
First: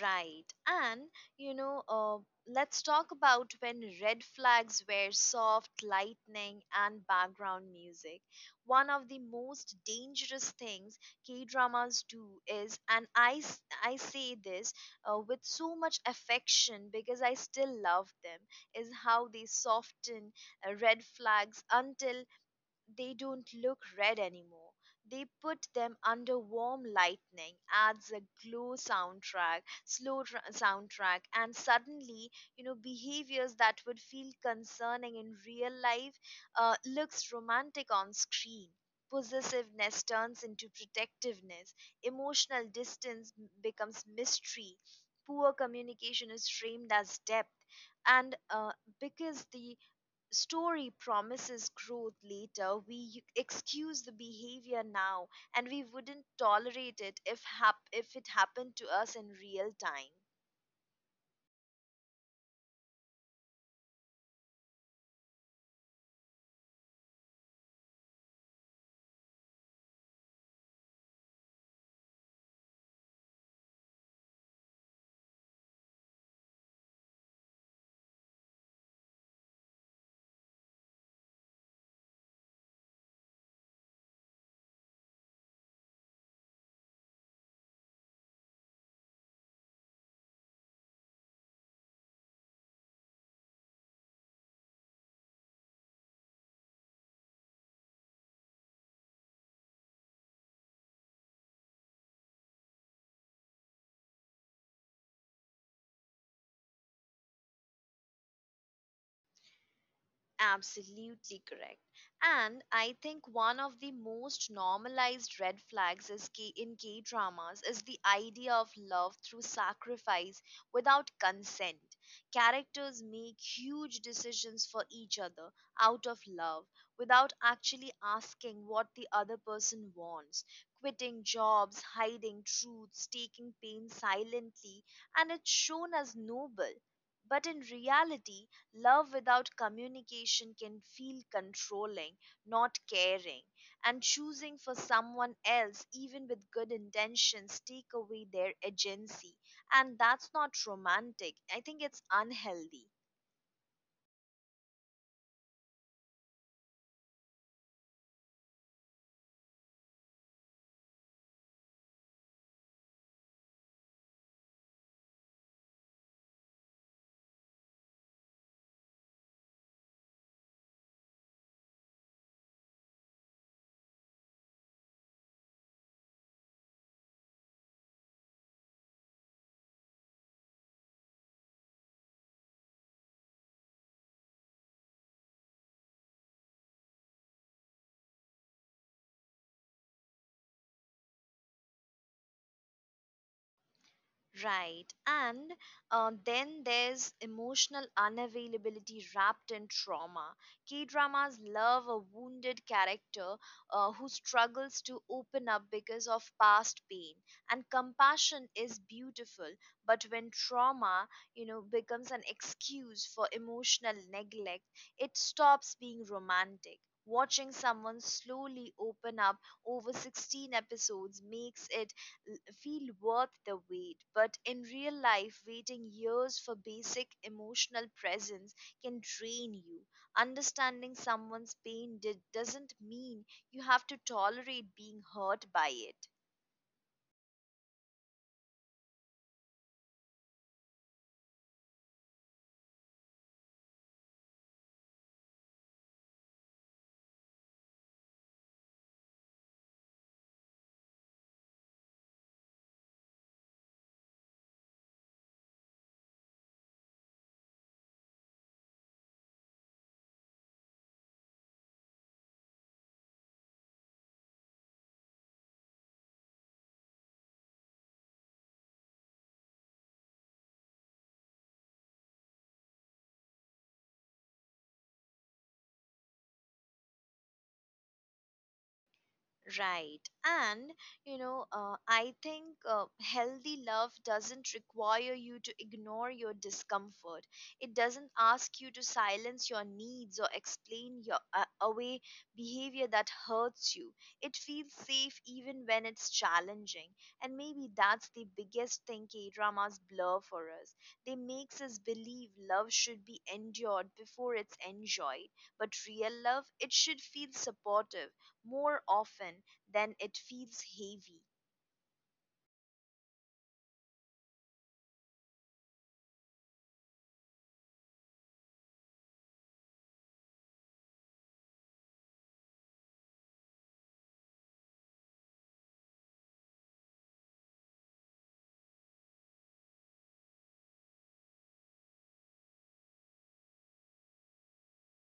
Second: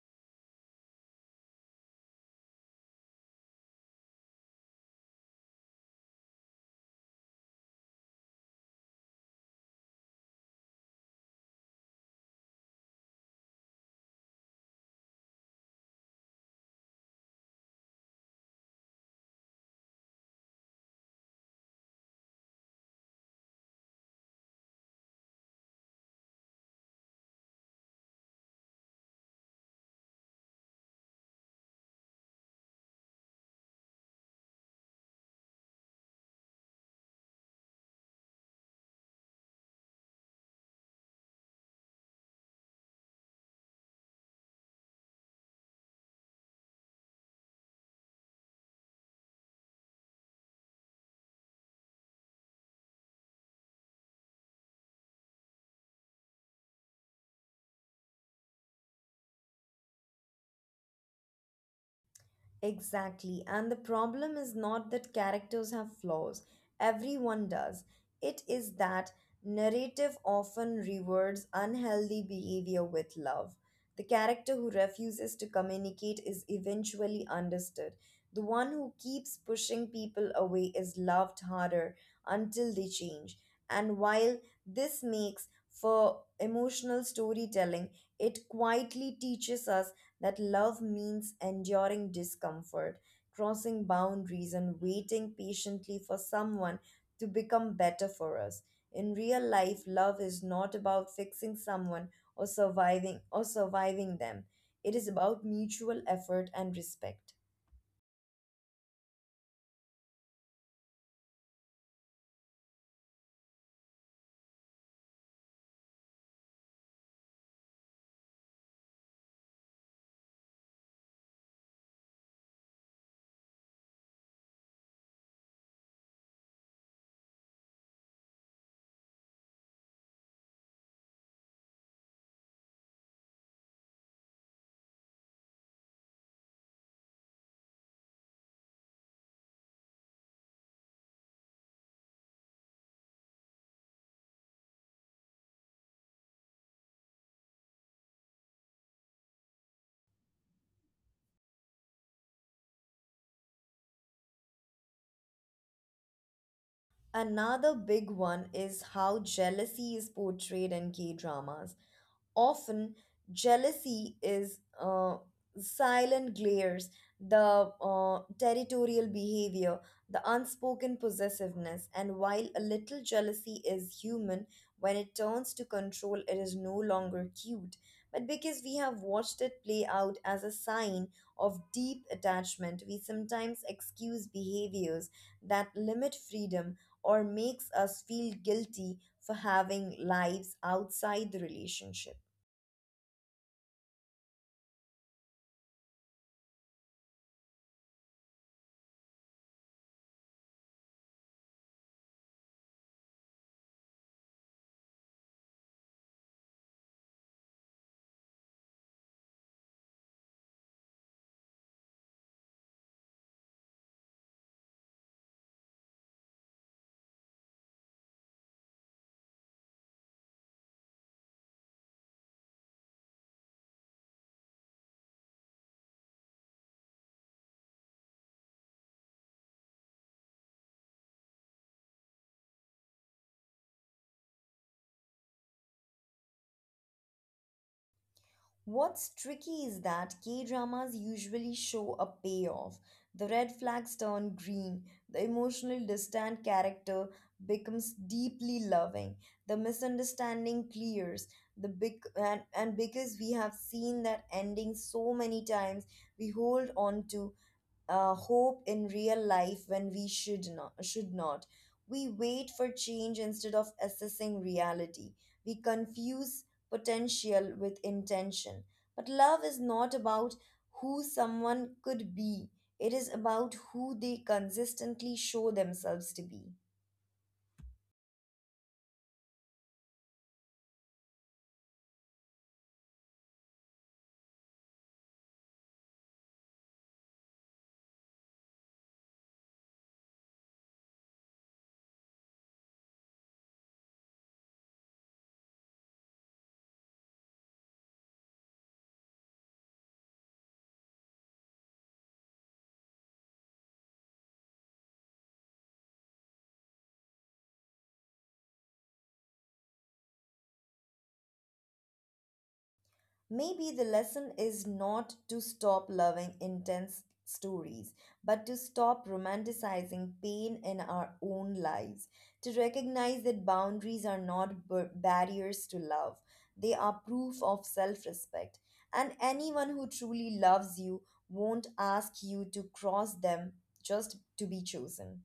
S1: Right. And, you know, uh, let's talk about when red flags were soft, lightning, and background music. One of the most dangerous things K dramas do is, and I say this with so much affection because I still love them, is how they soften red flags until they don't look red anymore. They put them under warm lightning, adds a glow soundtrack, soundtrack, and suddenly, behaviors that would feel concerning in real life looks romantic on screen. Possessiveness turns into protectiveness. Emotional distance becomes mystery. Poor communication is framed as depth, and because the story promises growth later, we excuse the behavior now, and we wouldn't tolerate it if if it happened to us in real time.
S2: Exactly. And the problem is not that characters have flaws, everyone does. It is that narrative often rewards unhealthy behavior with love. The character who refuses to communicate is eventually understood. The one who keeps pushing people away is loved harder until they change. And while this makes for emotional storytelling, it quietly teaches us that love means enduring discomfort, crossing boundaries, and waiting patiently for someone to become better for us. In real life, love is not about fixing someone or surviving them. It is about mutual effort and respect.
S1: Absolutely correct. And I think one of the most normalized red flags is in K dramas is the idea of love through sacrifice without consent. Characters make huge decisions for each other out of love without actually asking what the other person wants. Quitting jobs, hiding truths, taking pain silently, and it's shown as noble. But in reality, love without communication can feel controlling, not caring, and choosing for someone else, even with good intentions, take away their agency. And that's not romantic. I think it's unhealthy.
S2: Another big one is how jealousy is portrayed in K dramas. Often jealousy is silent glares, the territorial behavior, the unspoken possessiveness. And while a little jealousy is human, when it turns to control it is no longer cute, but because we have watched it play out as a sign of deep attachment, we sometimes excuse behaviors that limit freedom or makes us feel guilty for having lives outside the relationship.
S1: Right. And then there's emotional unavailability wrapped in trauma. K dramas love a wounded character who struggles to open up because of past pain. And compassion is beautiful, but when trauma, becomes an excuse for emotional neglect, it stops being romantic. Watching someone slowly open up over 16 episodes makes it feel worth the wait. But in real life, waiting years for basic emotional presence can drain you. Understanding someone's pain doesn't mean you have to tolerate being hurt by it.
S2: What's tricky is that K dramas usually show a payoff. The red flags turn green, the emotionally distant character becomes deeply loving, the misunderstanding clears, the big and because we have seen that ending so many times, we hold on to hope in real life when we should not. We wait for change instead of assessing reality. We confuse potential with intention. But love is not about who someone could be, it is about who they consistently show themselves to be.
S1: Right. And I think healthy love doesn't require you to ignore your discomfort. It doesn't ask you to silence your needs or explain your away behavior that hurts you. It feels safe even when it's challenging. And maybe that's the biggest thing K-dramas blur for us. They makes us believe love should be endured before it's enjoyed. But real love, it should feel supportive more often than it feels heavy.
S2: Maybe the lesson is not to stop loving intense stories, but to stop romanticizing pain in our own lives, to recognize that boundaries are not barriers to love, they are proof of self respect. And anyone who truly loves you won't ask you to cross them just to be chosen.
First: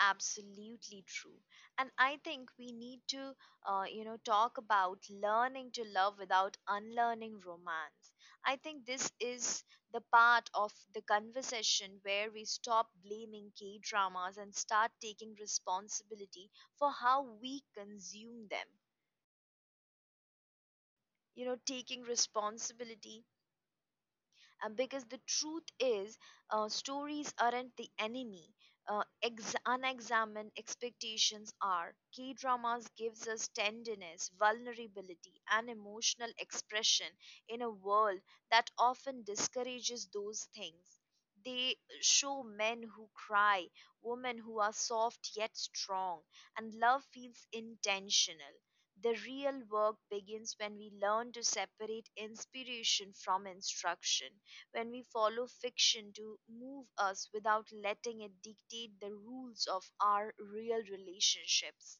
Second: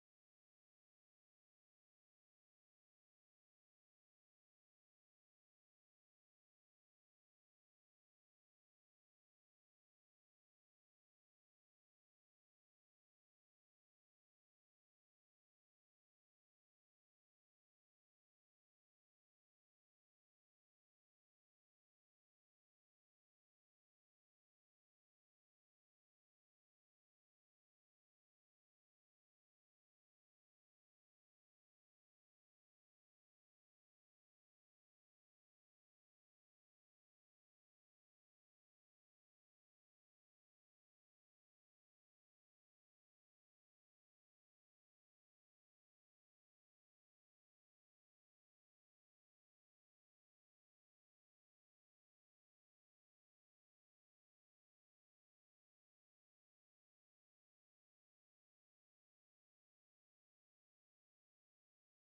S1: Absolutely true, and I think we need to talk about learning to love without unlearning romance. I think this is the part of the conversation where we stop blaming K dramas and start taking responsibility for how we consume them. You know, taking responsibility, because the truth is, stories aren't the enemy. Unexamined expectations are. K dramas gives us tenderness, vulnerability, and emotional expression in a world that often discourages those things. They show men who cry, women who are soft yet strong, and love feels intentional. The real work begins when we learn to separate inspiration from instruction, when we follow fiction to move us without letting it dictate the rules of our real relationships.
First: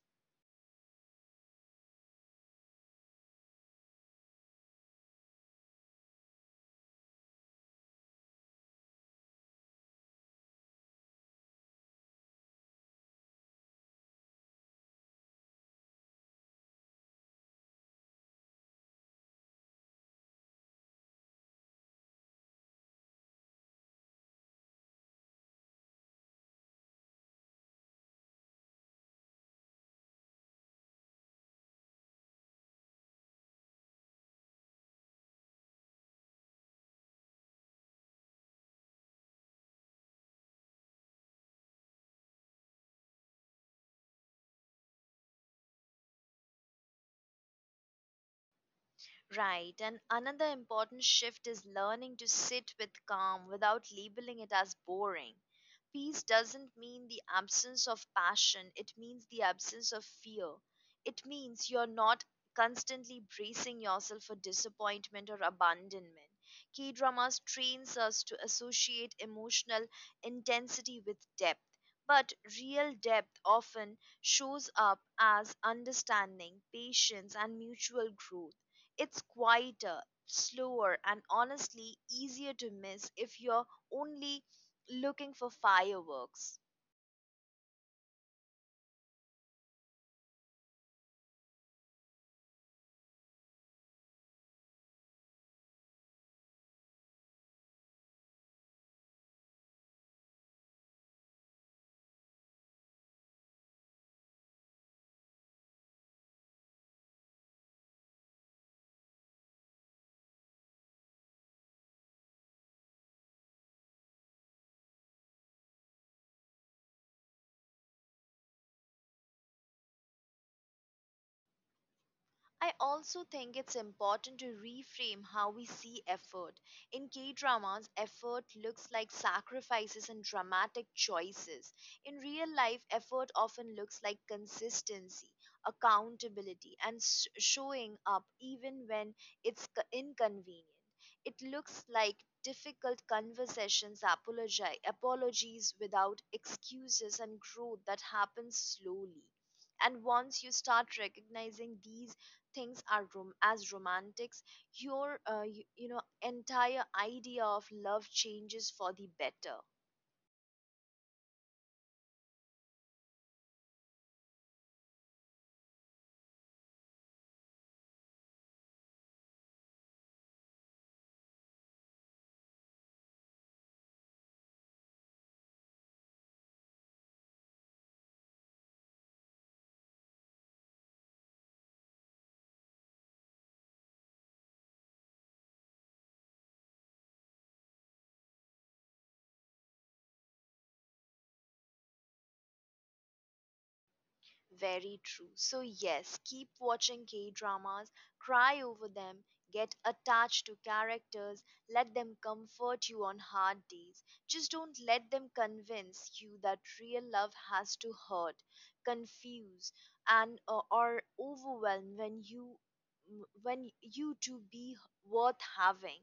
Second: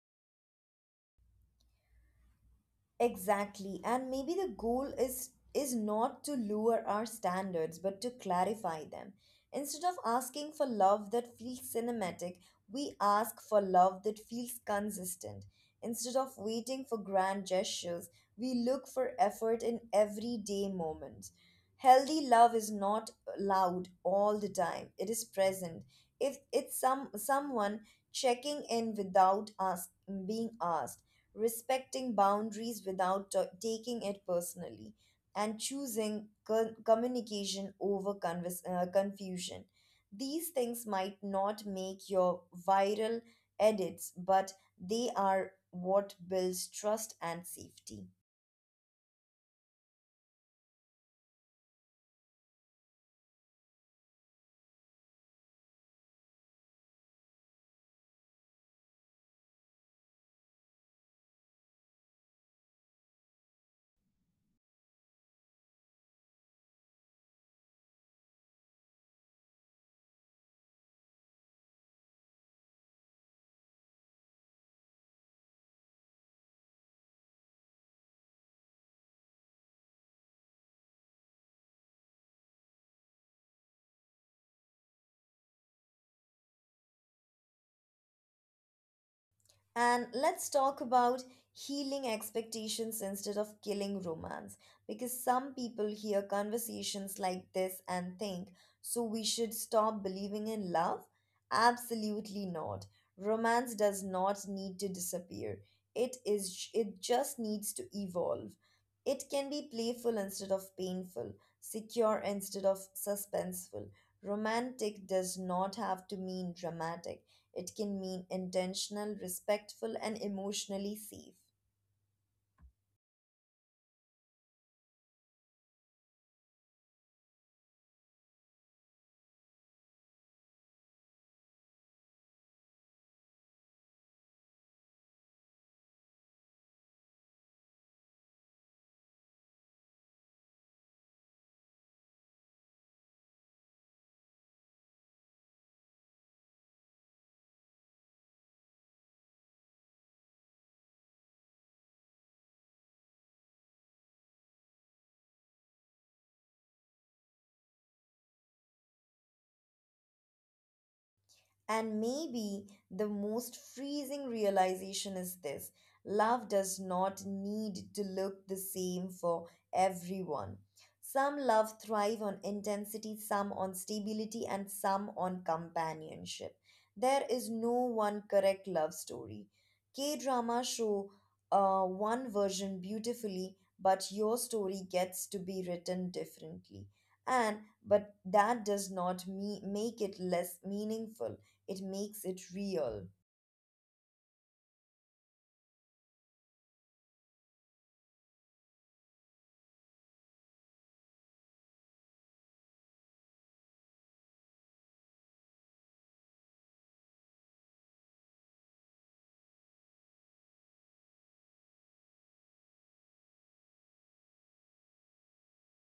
S2: Exactly. And maybe the goal is not to lower our standards but to clarify them. Instead of asking for love that feels cinematic, we ask for love that feels consistent. Instead of waiting for grand gestures, we look for effort in everyday moments. Healthy love is not loud all the time. It is present. If it's some someone checking in without us being asked, respecting boundaries without taking it personally, and choosing communication over confusion. These things might not make your viral edits, but they are what builds trust and safety.
S1: Right, and another important shift is learning to sit with calm without labeling it as boring. Peace doesn't mean the absence of passion, it means the absence of fear. It means you're not constantly bracing yourself for disappointment or abandonment. K dramas trains us to associate emotional intensity with depth. But real depth often shows up as understanding, patience, and mutual growth. It's quieter, slower, and honestly easier to miss if you're only looking for fireworks.
S2: And let's talk about healing expectations instead of killing romance. Because some people hear conversations like this and think, so we should stop believing in love? Absolutely not. Romance does not need to disappear. It just needs to evolve. It can be playful instead of painful, secure instead of suspenseful. Romantic does not have to mean dramatic. It can mean intentional, respectful, and emotionally safe.
S1: I also think it's important to reframe how we see effort. In K dramas, effort looks like sacrifices and dramatic choices. In real life, effort often looks like consistency, accountability, and showing up even when it's inconvenient. It looks like difficult conversations, apologies without excuses, and growth that happens slowly. And once you start recognizing these things as romantics, you know, entire idea of love changes for the better.
S2: And maybe the most freezing realization is this: love does not need to look the same for everyone. Some love thrive on intensity, some on stability, and some on companionship. There is no one correct love story. K drama show one version beautifully, but your story gets to be written differently. And but that does not make it less meaningful, it makes it real.
S1: Very true. So, yes, keep watching K dramas, cry over them, get attached to characters, let them comfort you on hard days. Just don't let them convince you that real love has to hurt, confuse, and or overwhelm when you to be worth having.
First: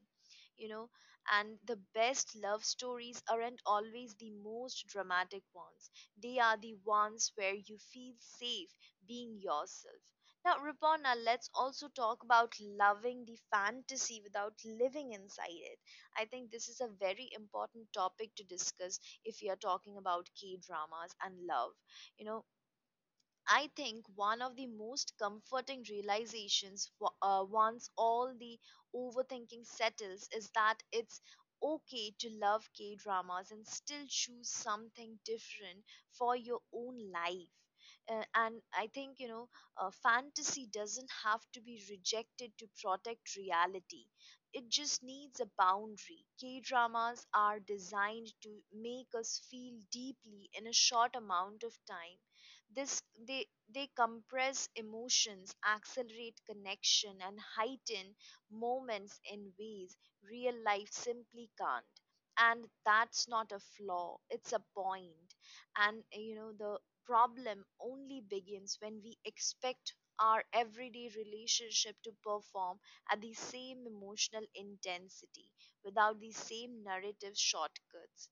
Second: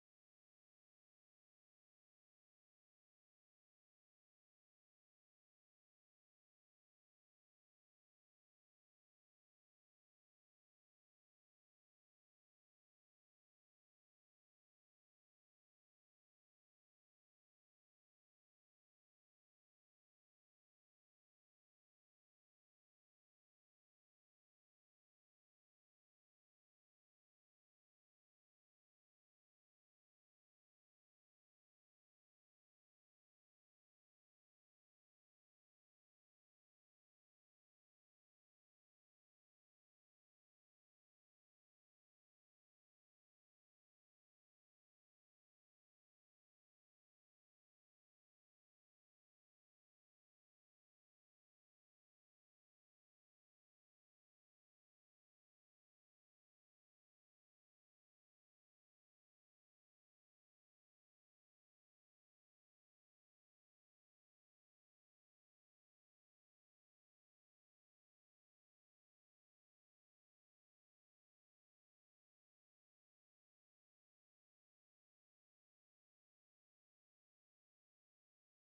S1: You know, and the best love stories aren't always the most dramatic ones, they are the ones where you feel safe being yourself. Now, Ripona, let's also talk about loving the fantasy without living inside it. I think this is a very important topic to discuss if we are talking about K dramas and love. You know, I think one of the most comforting realizations once all the overthinking settles is that it's okay to love K dramas and still choose something different for your own life. And I think, you know, fantasy doesn't have to be rejected to protect reality. It just needs a boundary. K dramas are designed to make us feel deeply in a short amount of time. This they they compress emotions, accelerate connection, and heighten moments in ways real life simply can't. And that's not a flaw; it's a point. And you know, the problem only begins when we expect our everyday relationship to perform at the same emotional intensity without the same narrative shortcuts.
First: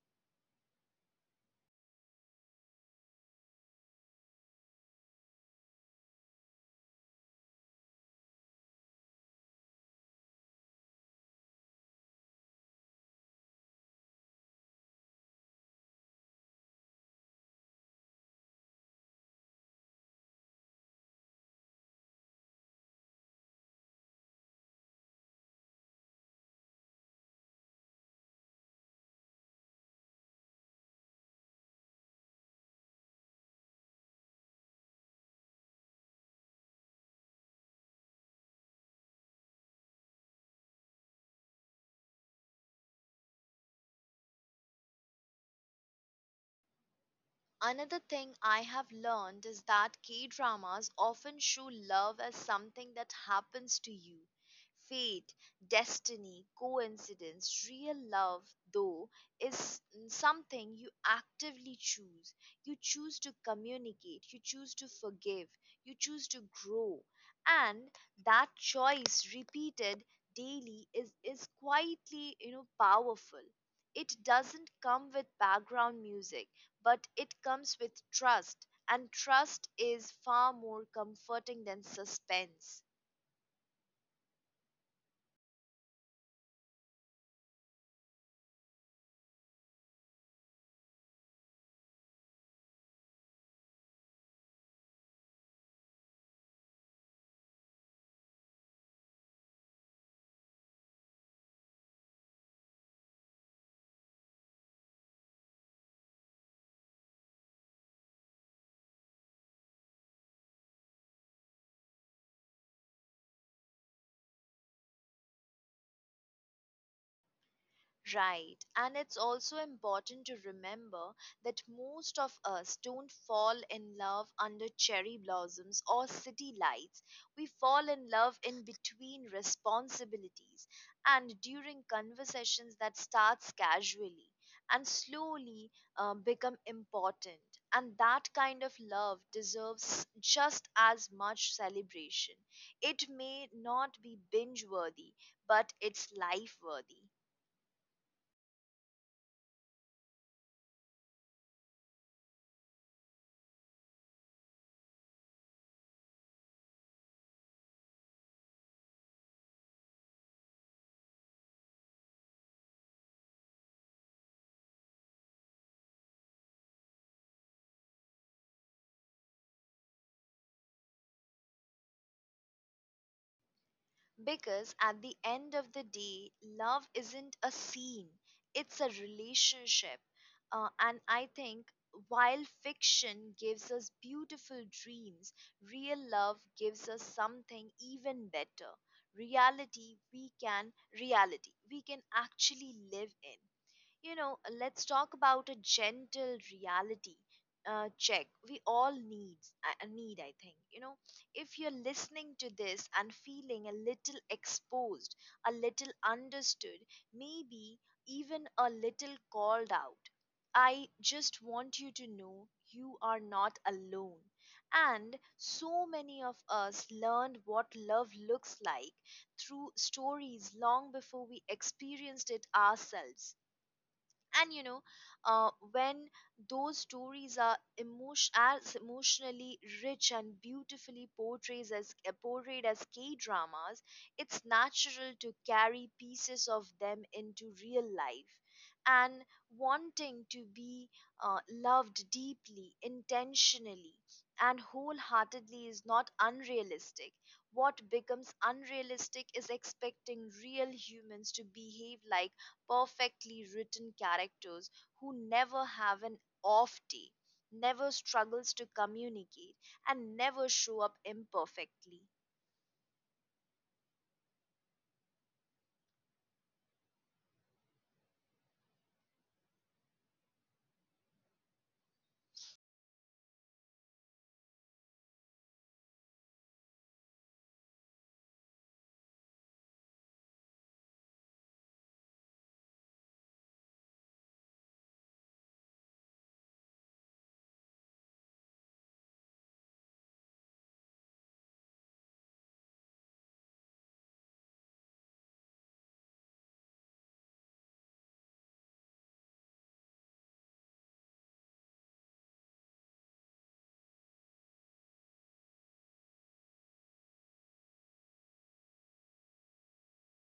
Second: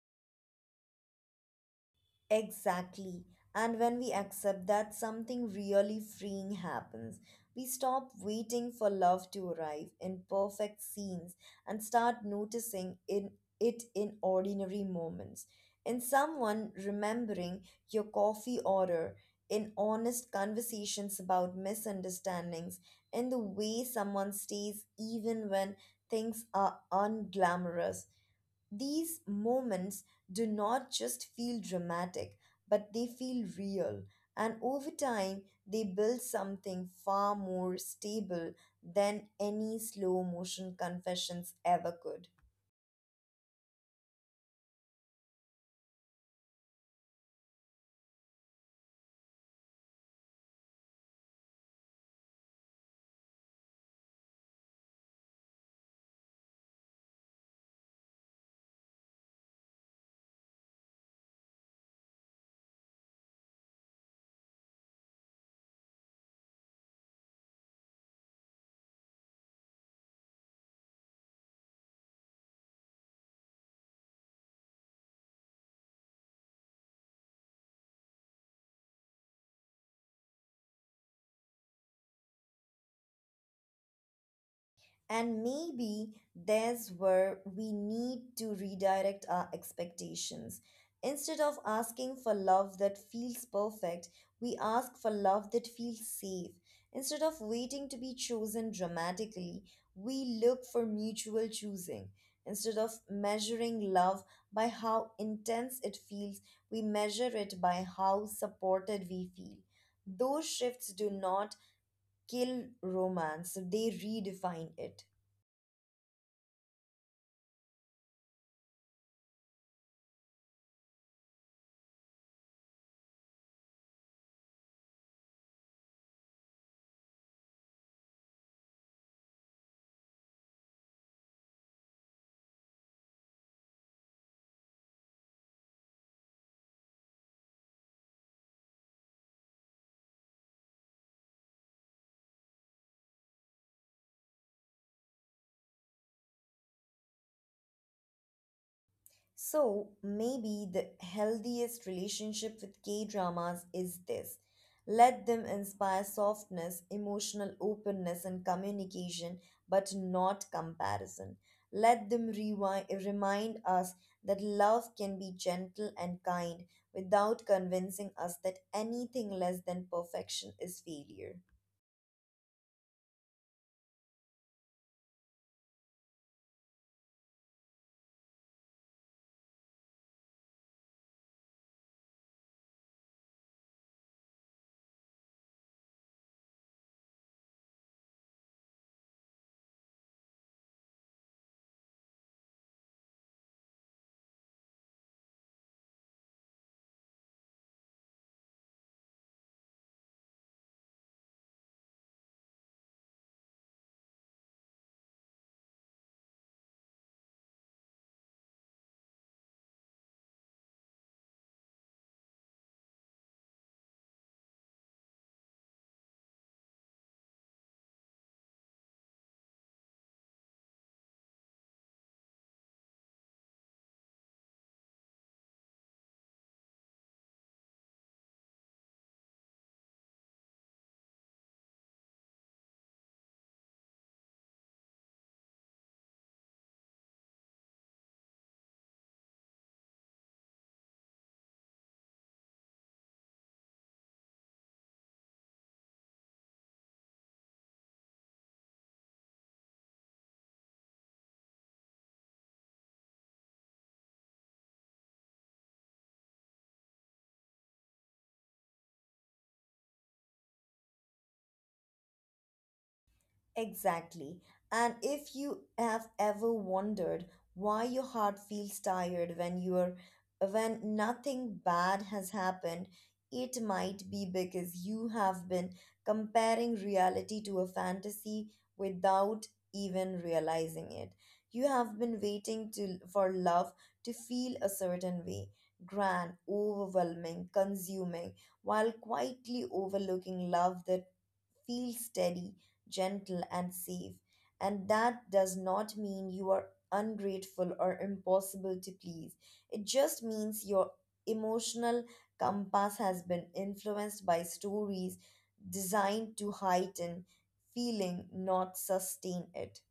S2: Exactly. And when we accept that, something really freeing happens. We stop waiting for love to arrive in perfect scenes and start noticing in it in ordinary moments. In someone remembering your coffee order, in honest conversations about misunderstandings, in the way someone stays even when things are unglamorous. These moments do not just feel dramatic, but they feel real. And over time, they build something far more stable than any slow motion confessions ever could.
S1: Another thing I have learned is that K dramas often show love as something that happens to you. Fate, destiny, coincidence, real love, though, is something you actively choose. You choose to communicate, you choose to forgive, you choose to grow. And that choice repeated daily is quietly, you know, powerful. It doesn't come with background music, but it comes with trust, and trust is far more comforting than suspense.
S2: And maybe there's where we need to redirect our expectations. Instead of asking for love that feels perfect, we ask for love that feels safe. Instead of waiting to be chosen dramatically, we look for mutual choosing. Instead of measuring love by how intense it feels, we measure it by how supported we feel. Those shifts do not kill romance, they redefine it.
S1: Right, and it's also important to remember that most of us don't fall in love under cherry blossoms or city lights. We fall in love in between responsibilities and during conversations that starts casually and slowly become important. And that kind of love deserves just as much celebration. It may not be binge worthy, but it's life worthy.
S2: So maybe the healthiest relationship with K dramas is this. Let them inspire softness, emotional openness, and communication, but not comparison. Let them remind us that love can be gentle and kind without convincing us that anything less than perfection is failure.
S1: Because at the end of the day, love isn't a scene, it's a relationship. And I think while fiction gives us beautiful dreams, real love gives us something even better. Reality we can reality we can actually live in. You know, let's talk about a gentle reality check we all need need. I think, you know, if you're listening to this and feeling a little exposed, a little understood, maybe even a little called out, I just want you to know you are not alone, and so many of us learned what love looks like through stories long before we experienced it ourselves. And you know, when those stories are emotion as emotionally rich and beautifully portrays as portrayed as K dramas, it's natural to carry pieces of them into real life. And wanting to be loved deeply, intentionally, and wholeheartedly is not unrealistic. What becomes unrealistic is expecting real humans to behave like perfectly written characters who never have an off day, never struggles to communicate, and never show up imperfectly.
S2: Exactly. And if you have ever wondered why your heart feels tired when you're when nothing bad has happened, it might be because you have been comparing reality to a fantasy without even realizing it. You have been for love to feel a certain way, grand, overwhelming, consuming, while quietly overlooking love that feels steady, gentle, and safe. And that does not mean you are ungrateful or impossible to please. It just means your emotional compass has been influenced by stories designed to heighten feeling, not sustain it.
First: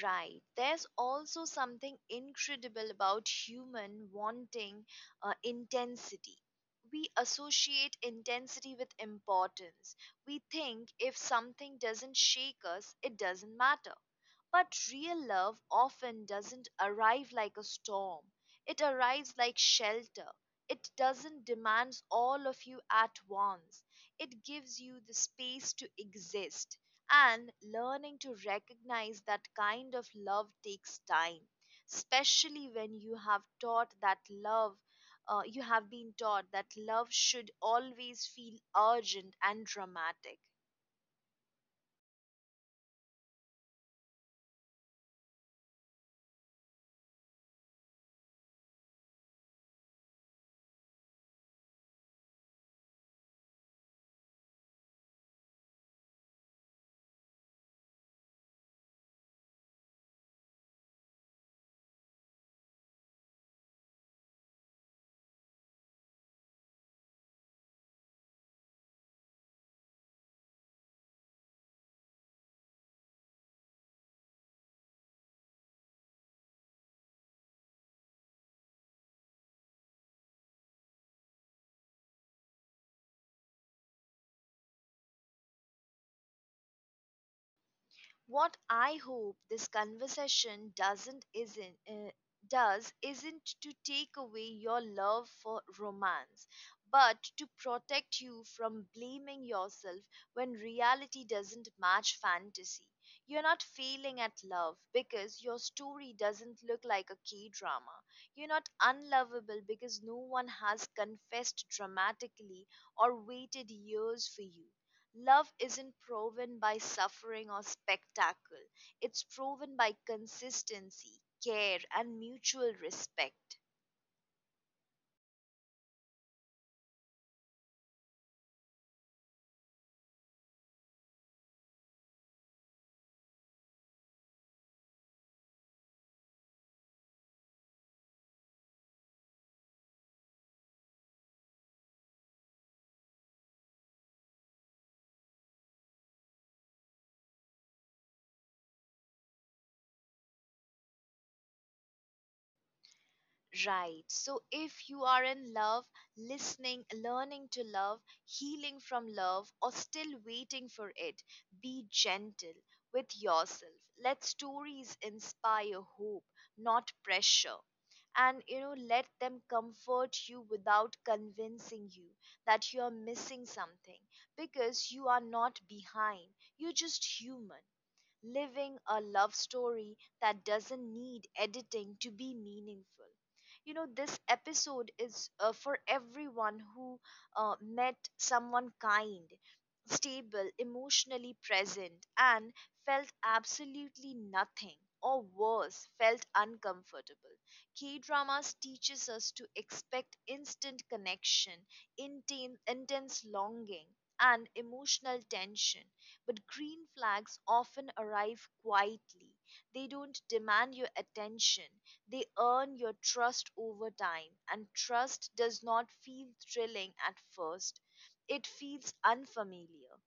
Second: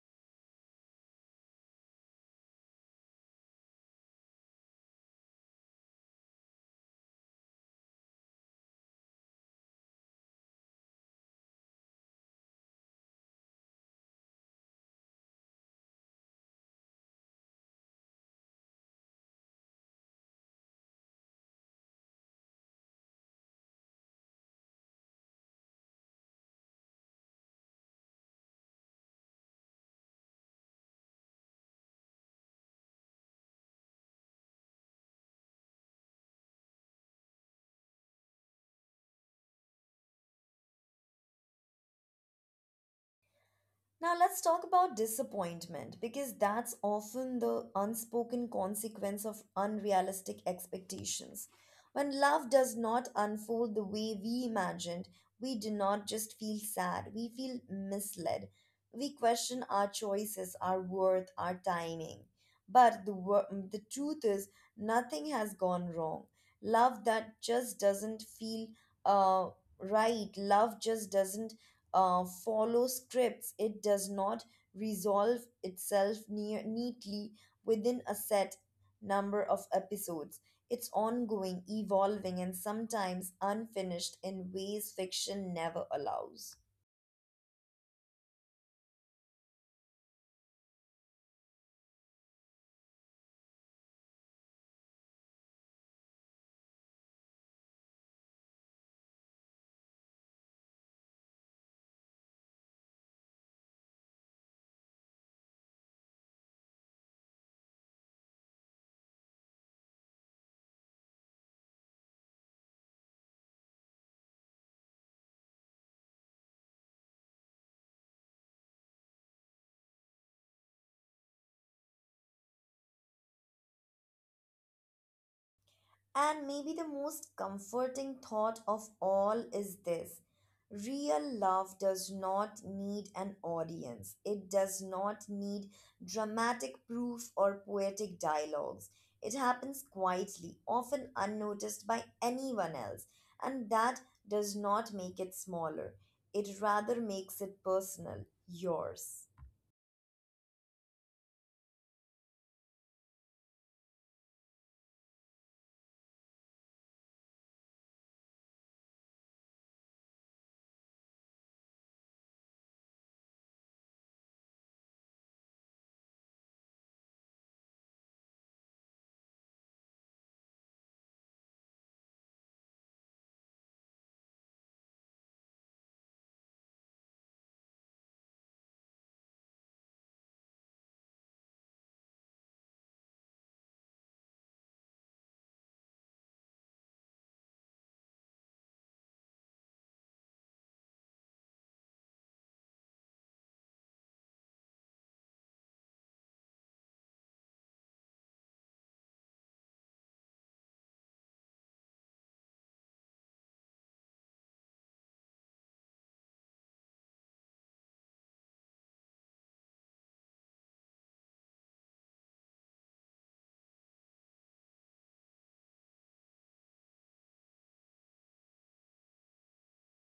S1: Right. There's also something incredible about human wanting intensity. We associate intensity with importance. We think if something doesn't shake us, it doesn't matter. But real love often doesn't arrive like a storm, it arrives like shelter. It doesn't demand all of you at once. It gives you the space to exist. And learning to recognize that kind of love takes time, especially when you have taught that love, you have been taught that love should always feel urgent and dramatic.
S2: Now, let's talk about disappointment because that's often the unspoken consequence of unrealistic expectations. When love does not unfold the way we imagined, we do not just feel sad, we feel misled. We question our choices, our worth, our timing. But the truth is, nothing has gone wrong. Love that just doesn't feel uh, right, love just doesn't follow scripts. It does not resolve itself neatly within a set number of episodes. It's ongoing, evolving, and sometimes unfinished in ways fiction never allows.
S1: What I hope this conversation doesn't isn't does isn't to take away your love for romance, but to protect you from blaming yourself when reality doesn't match fantasy. You're not failing at love because your story doesn't look like a K drama. You're not unlovable because no one has confessed dramatically or waited years for you. Love isn't proven by suffering or spectacle, it's proven by consistency, care, and mutual respect.
S2: And maybe the most comforting thought of all is this: real love does not need an audience, it does not need dramatic proof or poetic dialogues. It happens quietly, often unnoticed by anyone else, and that does not make it smaller. It rather makes it personal, yours.
S1: Right. So if you are in love, listening, learning to love, healing from love, or still waiting for it, be gentle with yourself. Let stories inspire hope, not pressure. And you know, let them comfort you without convincing you that you are missing something, because you are not behind. You're just human living a love story that doesn't need editing to be meaningful. You know, this episode is for everyone who met someone kind, stable, emotionally present, and felt absolutely nothing. Or worse, felt uncomfortable. K dramas teaches us to expect instant connection, intense longing, and emotional tension, but green flags often arrive quietly. They don't demand your attention, they earn your trust over time. And trust does not feel thrilling at first, it feels unfamiliar.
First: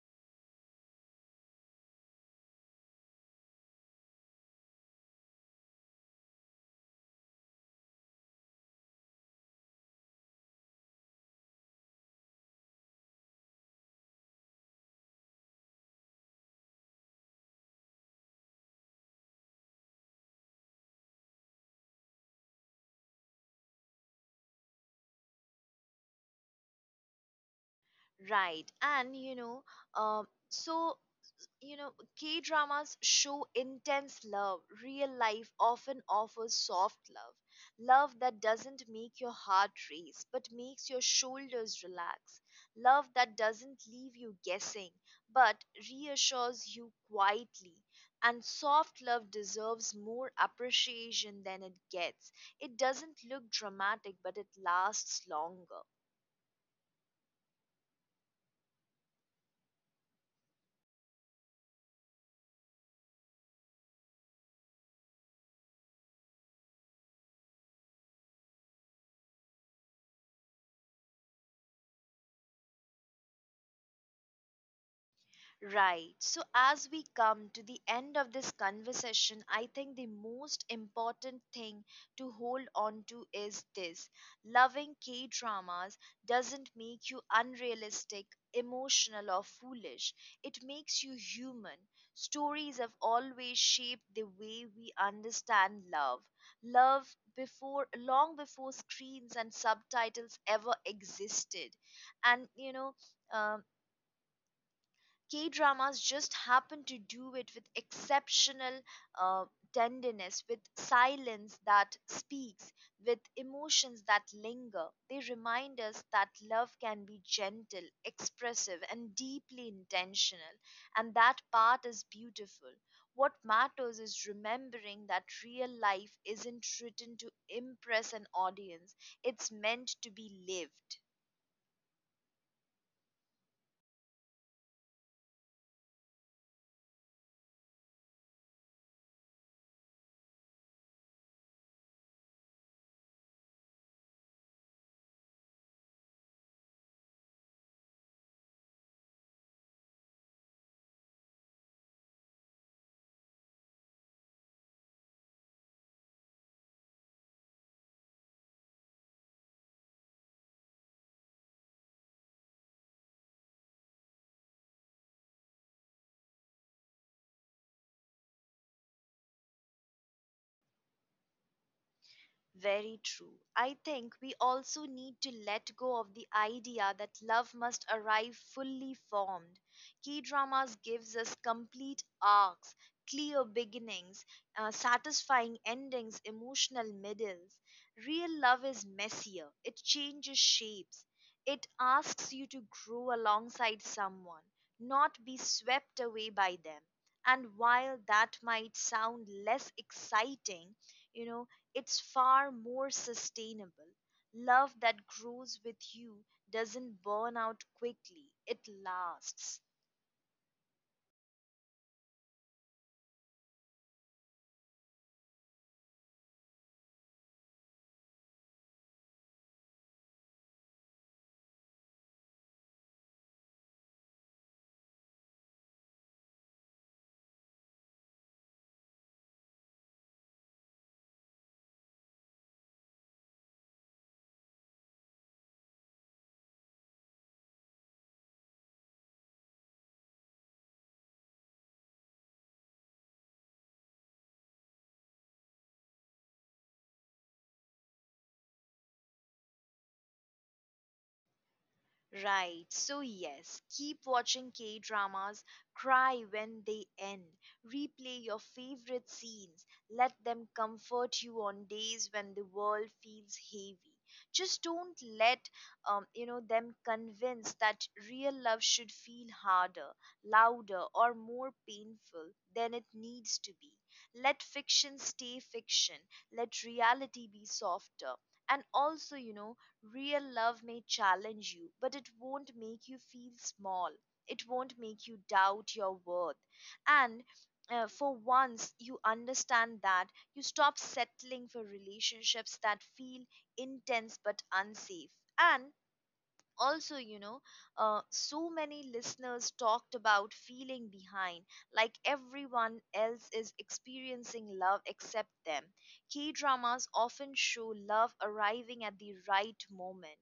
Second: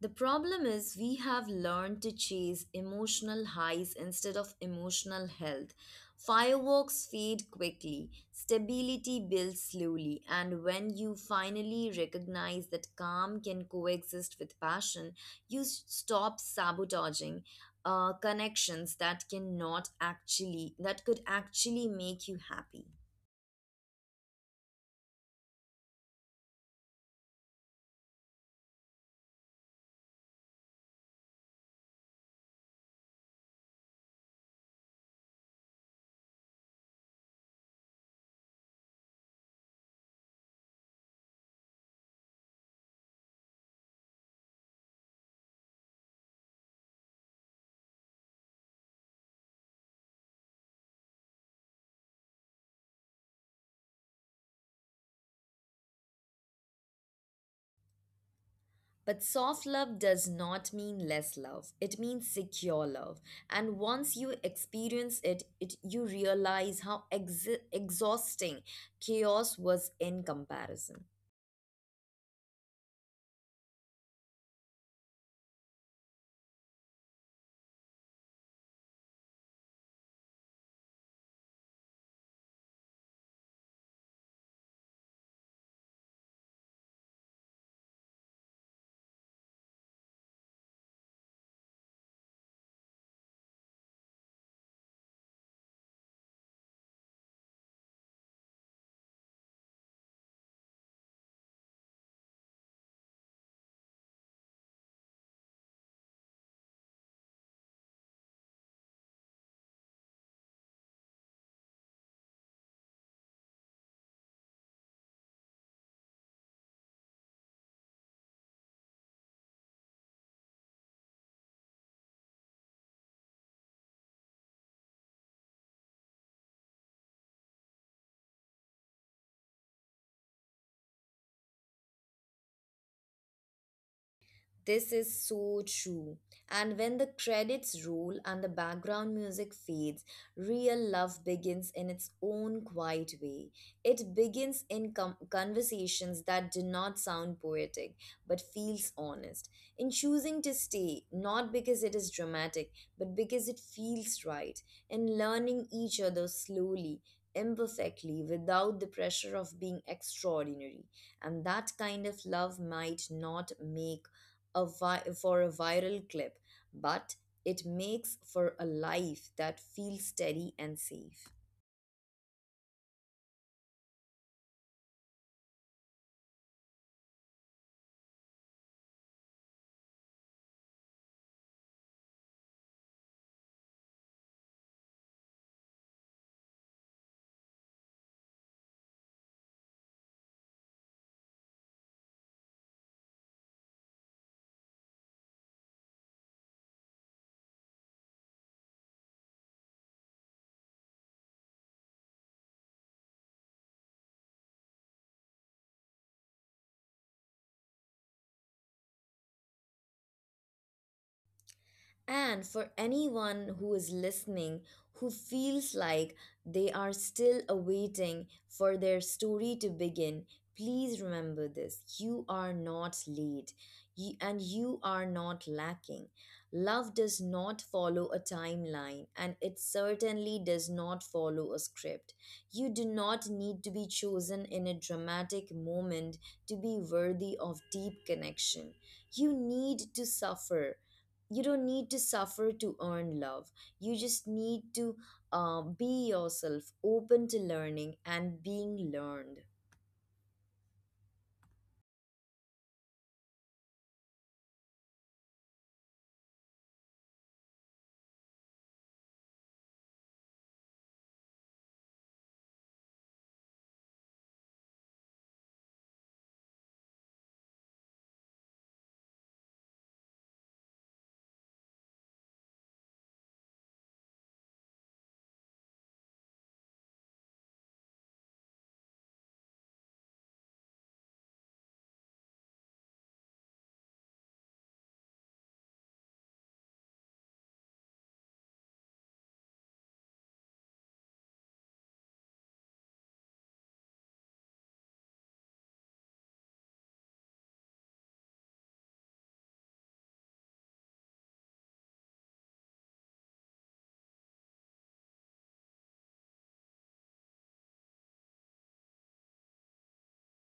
S2: The problem is, we have learned to chase emotional highs instead of emotional health. Fireworks fade quickly, stability builds slowly, and when you finally recognize that calm can coexist with passion, you stop sabotaging connections that cannot actually that could actually make you happy.
S1: Right. And you know, so, you know, K dramas show intense love. Real life often offers soft love. Love that doesn't make your heart race, but makes your shoulders relax. Love that doesn't leave you guessing, but reassures you quietly. And soft love deserves more appreciation than it gets. It doesn't look dramatic, but it lasts longer.
S2: But soft love does not mean less love. It means secure love. And once you experience it, you realize how exhausting chaos was in comparison.
S1: Right. So, as we come to the end of this conversation, I think the most important thing to hold on to is this: loving K dramas doesn't make you unrealistic, emotional, or foolish. It makes you human. Stories have always shaped the way we understand love. Love before long before screens and subtitles ever existed. And you know, um, K dramas just happen to do it with exceptional uh, tenderness, with silence that speaks, with emotions that linger. They remind us that love can be gentle, expressive, and deeply intentional, and that part is beautiful. What matters is remembering that real life isn't written to impress an audience, it's meant to be lived.
S2: This is so true. And when the credits roll and the background music fades, real love begins in its own quiet way. It begins in conversations that do not sound poetic but feels honest. In choosing to stay, not because it is dramatic, but because it feels right. In learning each other slowly, imperfectly, without the pressure of being extraordinary. And that kind of love might not make for a viral clip, but it makes for a life that feels steady and safe.
S1: Very true. I think we also need to let go of the idea that love must arrive fully formed. Key dramas gives us complete arcs, clear beginnings, satisfying endings, emotional middles. Real love is messier. It changes shapes. It asks you to grow alongside someone, not be swept away by them. And while that might sound less exciting, you know, it's far more sustainable. Love that grows with you doesn't burn out quickly, it lasts.
S2: And for anyone who is listening who feels like they are still awaiting for their story to begin, please remember this: you are not late you, and you are not lacking. Love does not follow a timeline, and it certainly does not follow a script. You do not need to be chosen in a dramatic moment to be worthy of deep connection. You need to suffer you don't need to suffer to earn love. You just need to be yourself, open to learning and being learned.
S1: Right, so yes, keep watching K dramas, cry when they end, replay your favorite scenes, let them comfort you on days when the world feels heavy. Just don't let you know them convince that real love should feel harder, louder, or more painful than it needs to be. Let fiction stay fiction, let reality be softer. And also, you know, real love may challenge you, but it won't make you feel small. It won't make you doubt your worth. And for once you understand that, you stop settling for relationships that feel intense but unsafe. And also, you know, so many listeners talked about feeling behind, like everyone else is experiencing love except them. K dramas often show love arriving at the right moment,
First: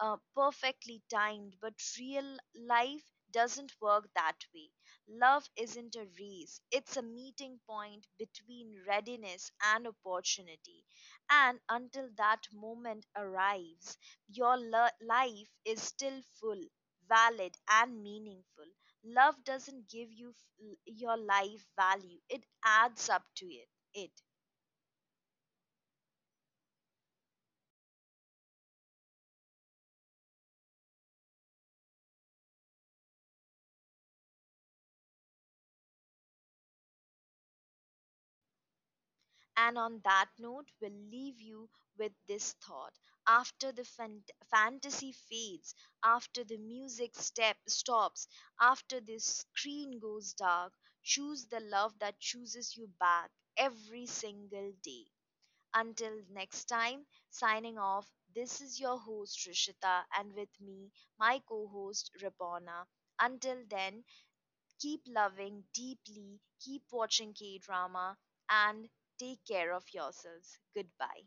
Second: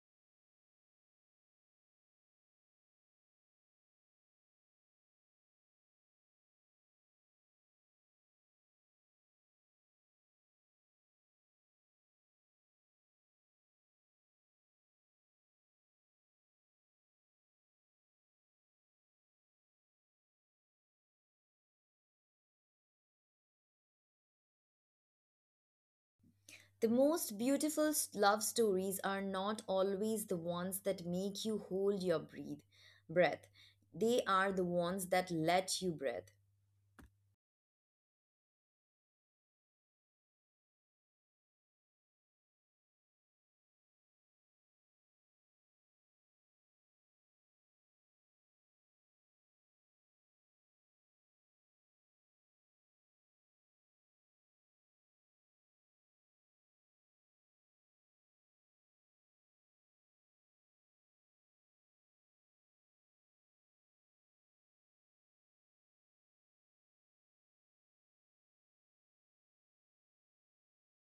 S1: perfectly timed, but real life doesn't work that way. Love isn't a race, it's a meeting point between readiness and opportunity. And until that moment arrives, life is still full, valid, and meaningful. Love doesn't give your life value, it adds up to it.
S2: The most beautiful love stories are not always the ones that make you breath. They are the ones that let you breathe.
S1: And on that note, we'll leave you with this thought. After the fantasy fades, after the music step stops, after the screen goes dark, choose the love that chooses you back every single day. Until next time, signing off, this is your host Rishita, and with me, my co host Ribona. Until then, keep loving deeply, keep watching K drama, and take care of yourselves. Goodbye.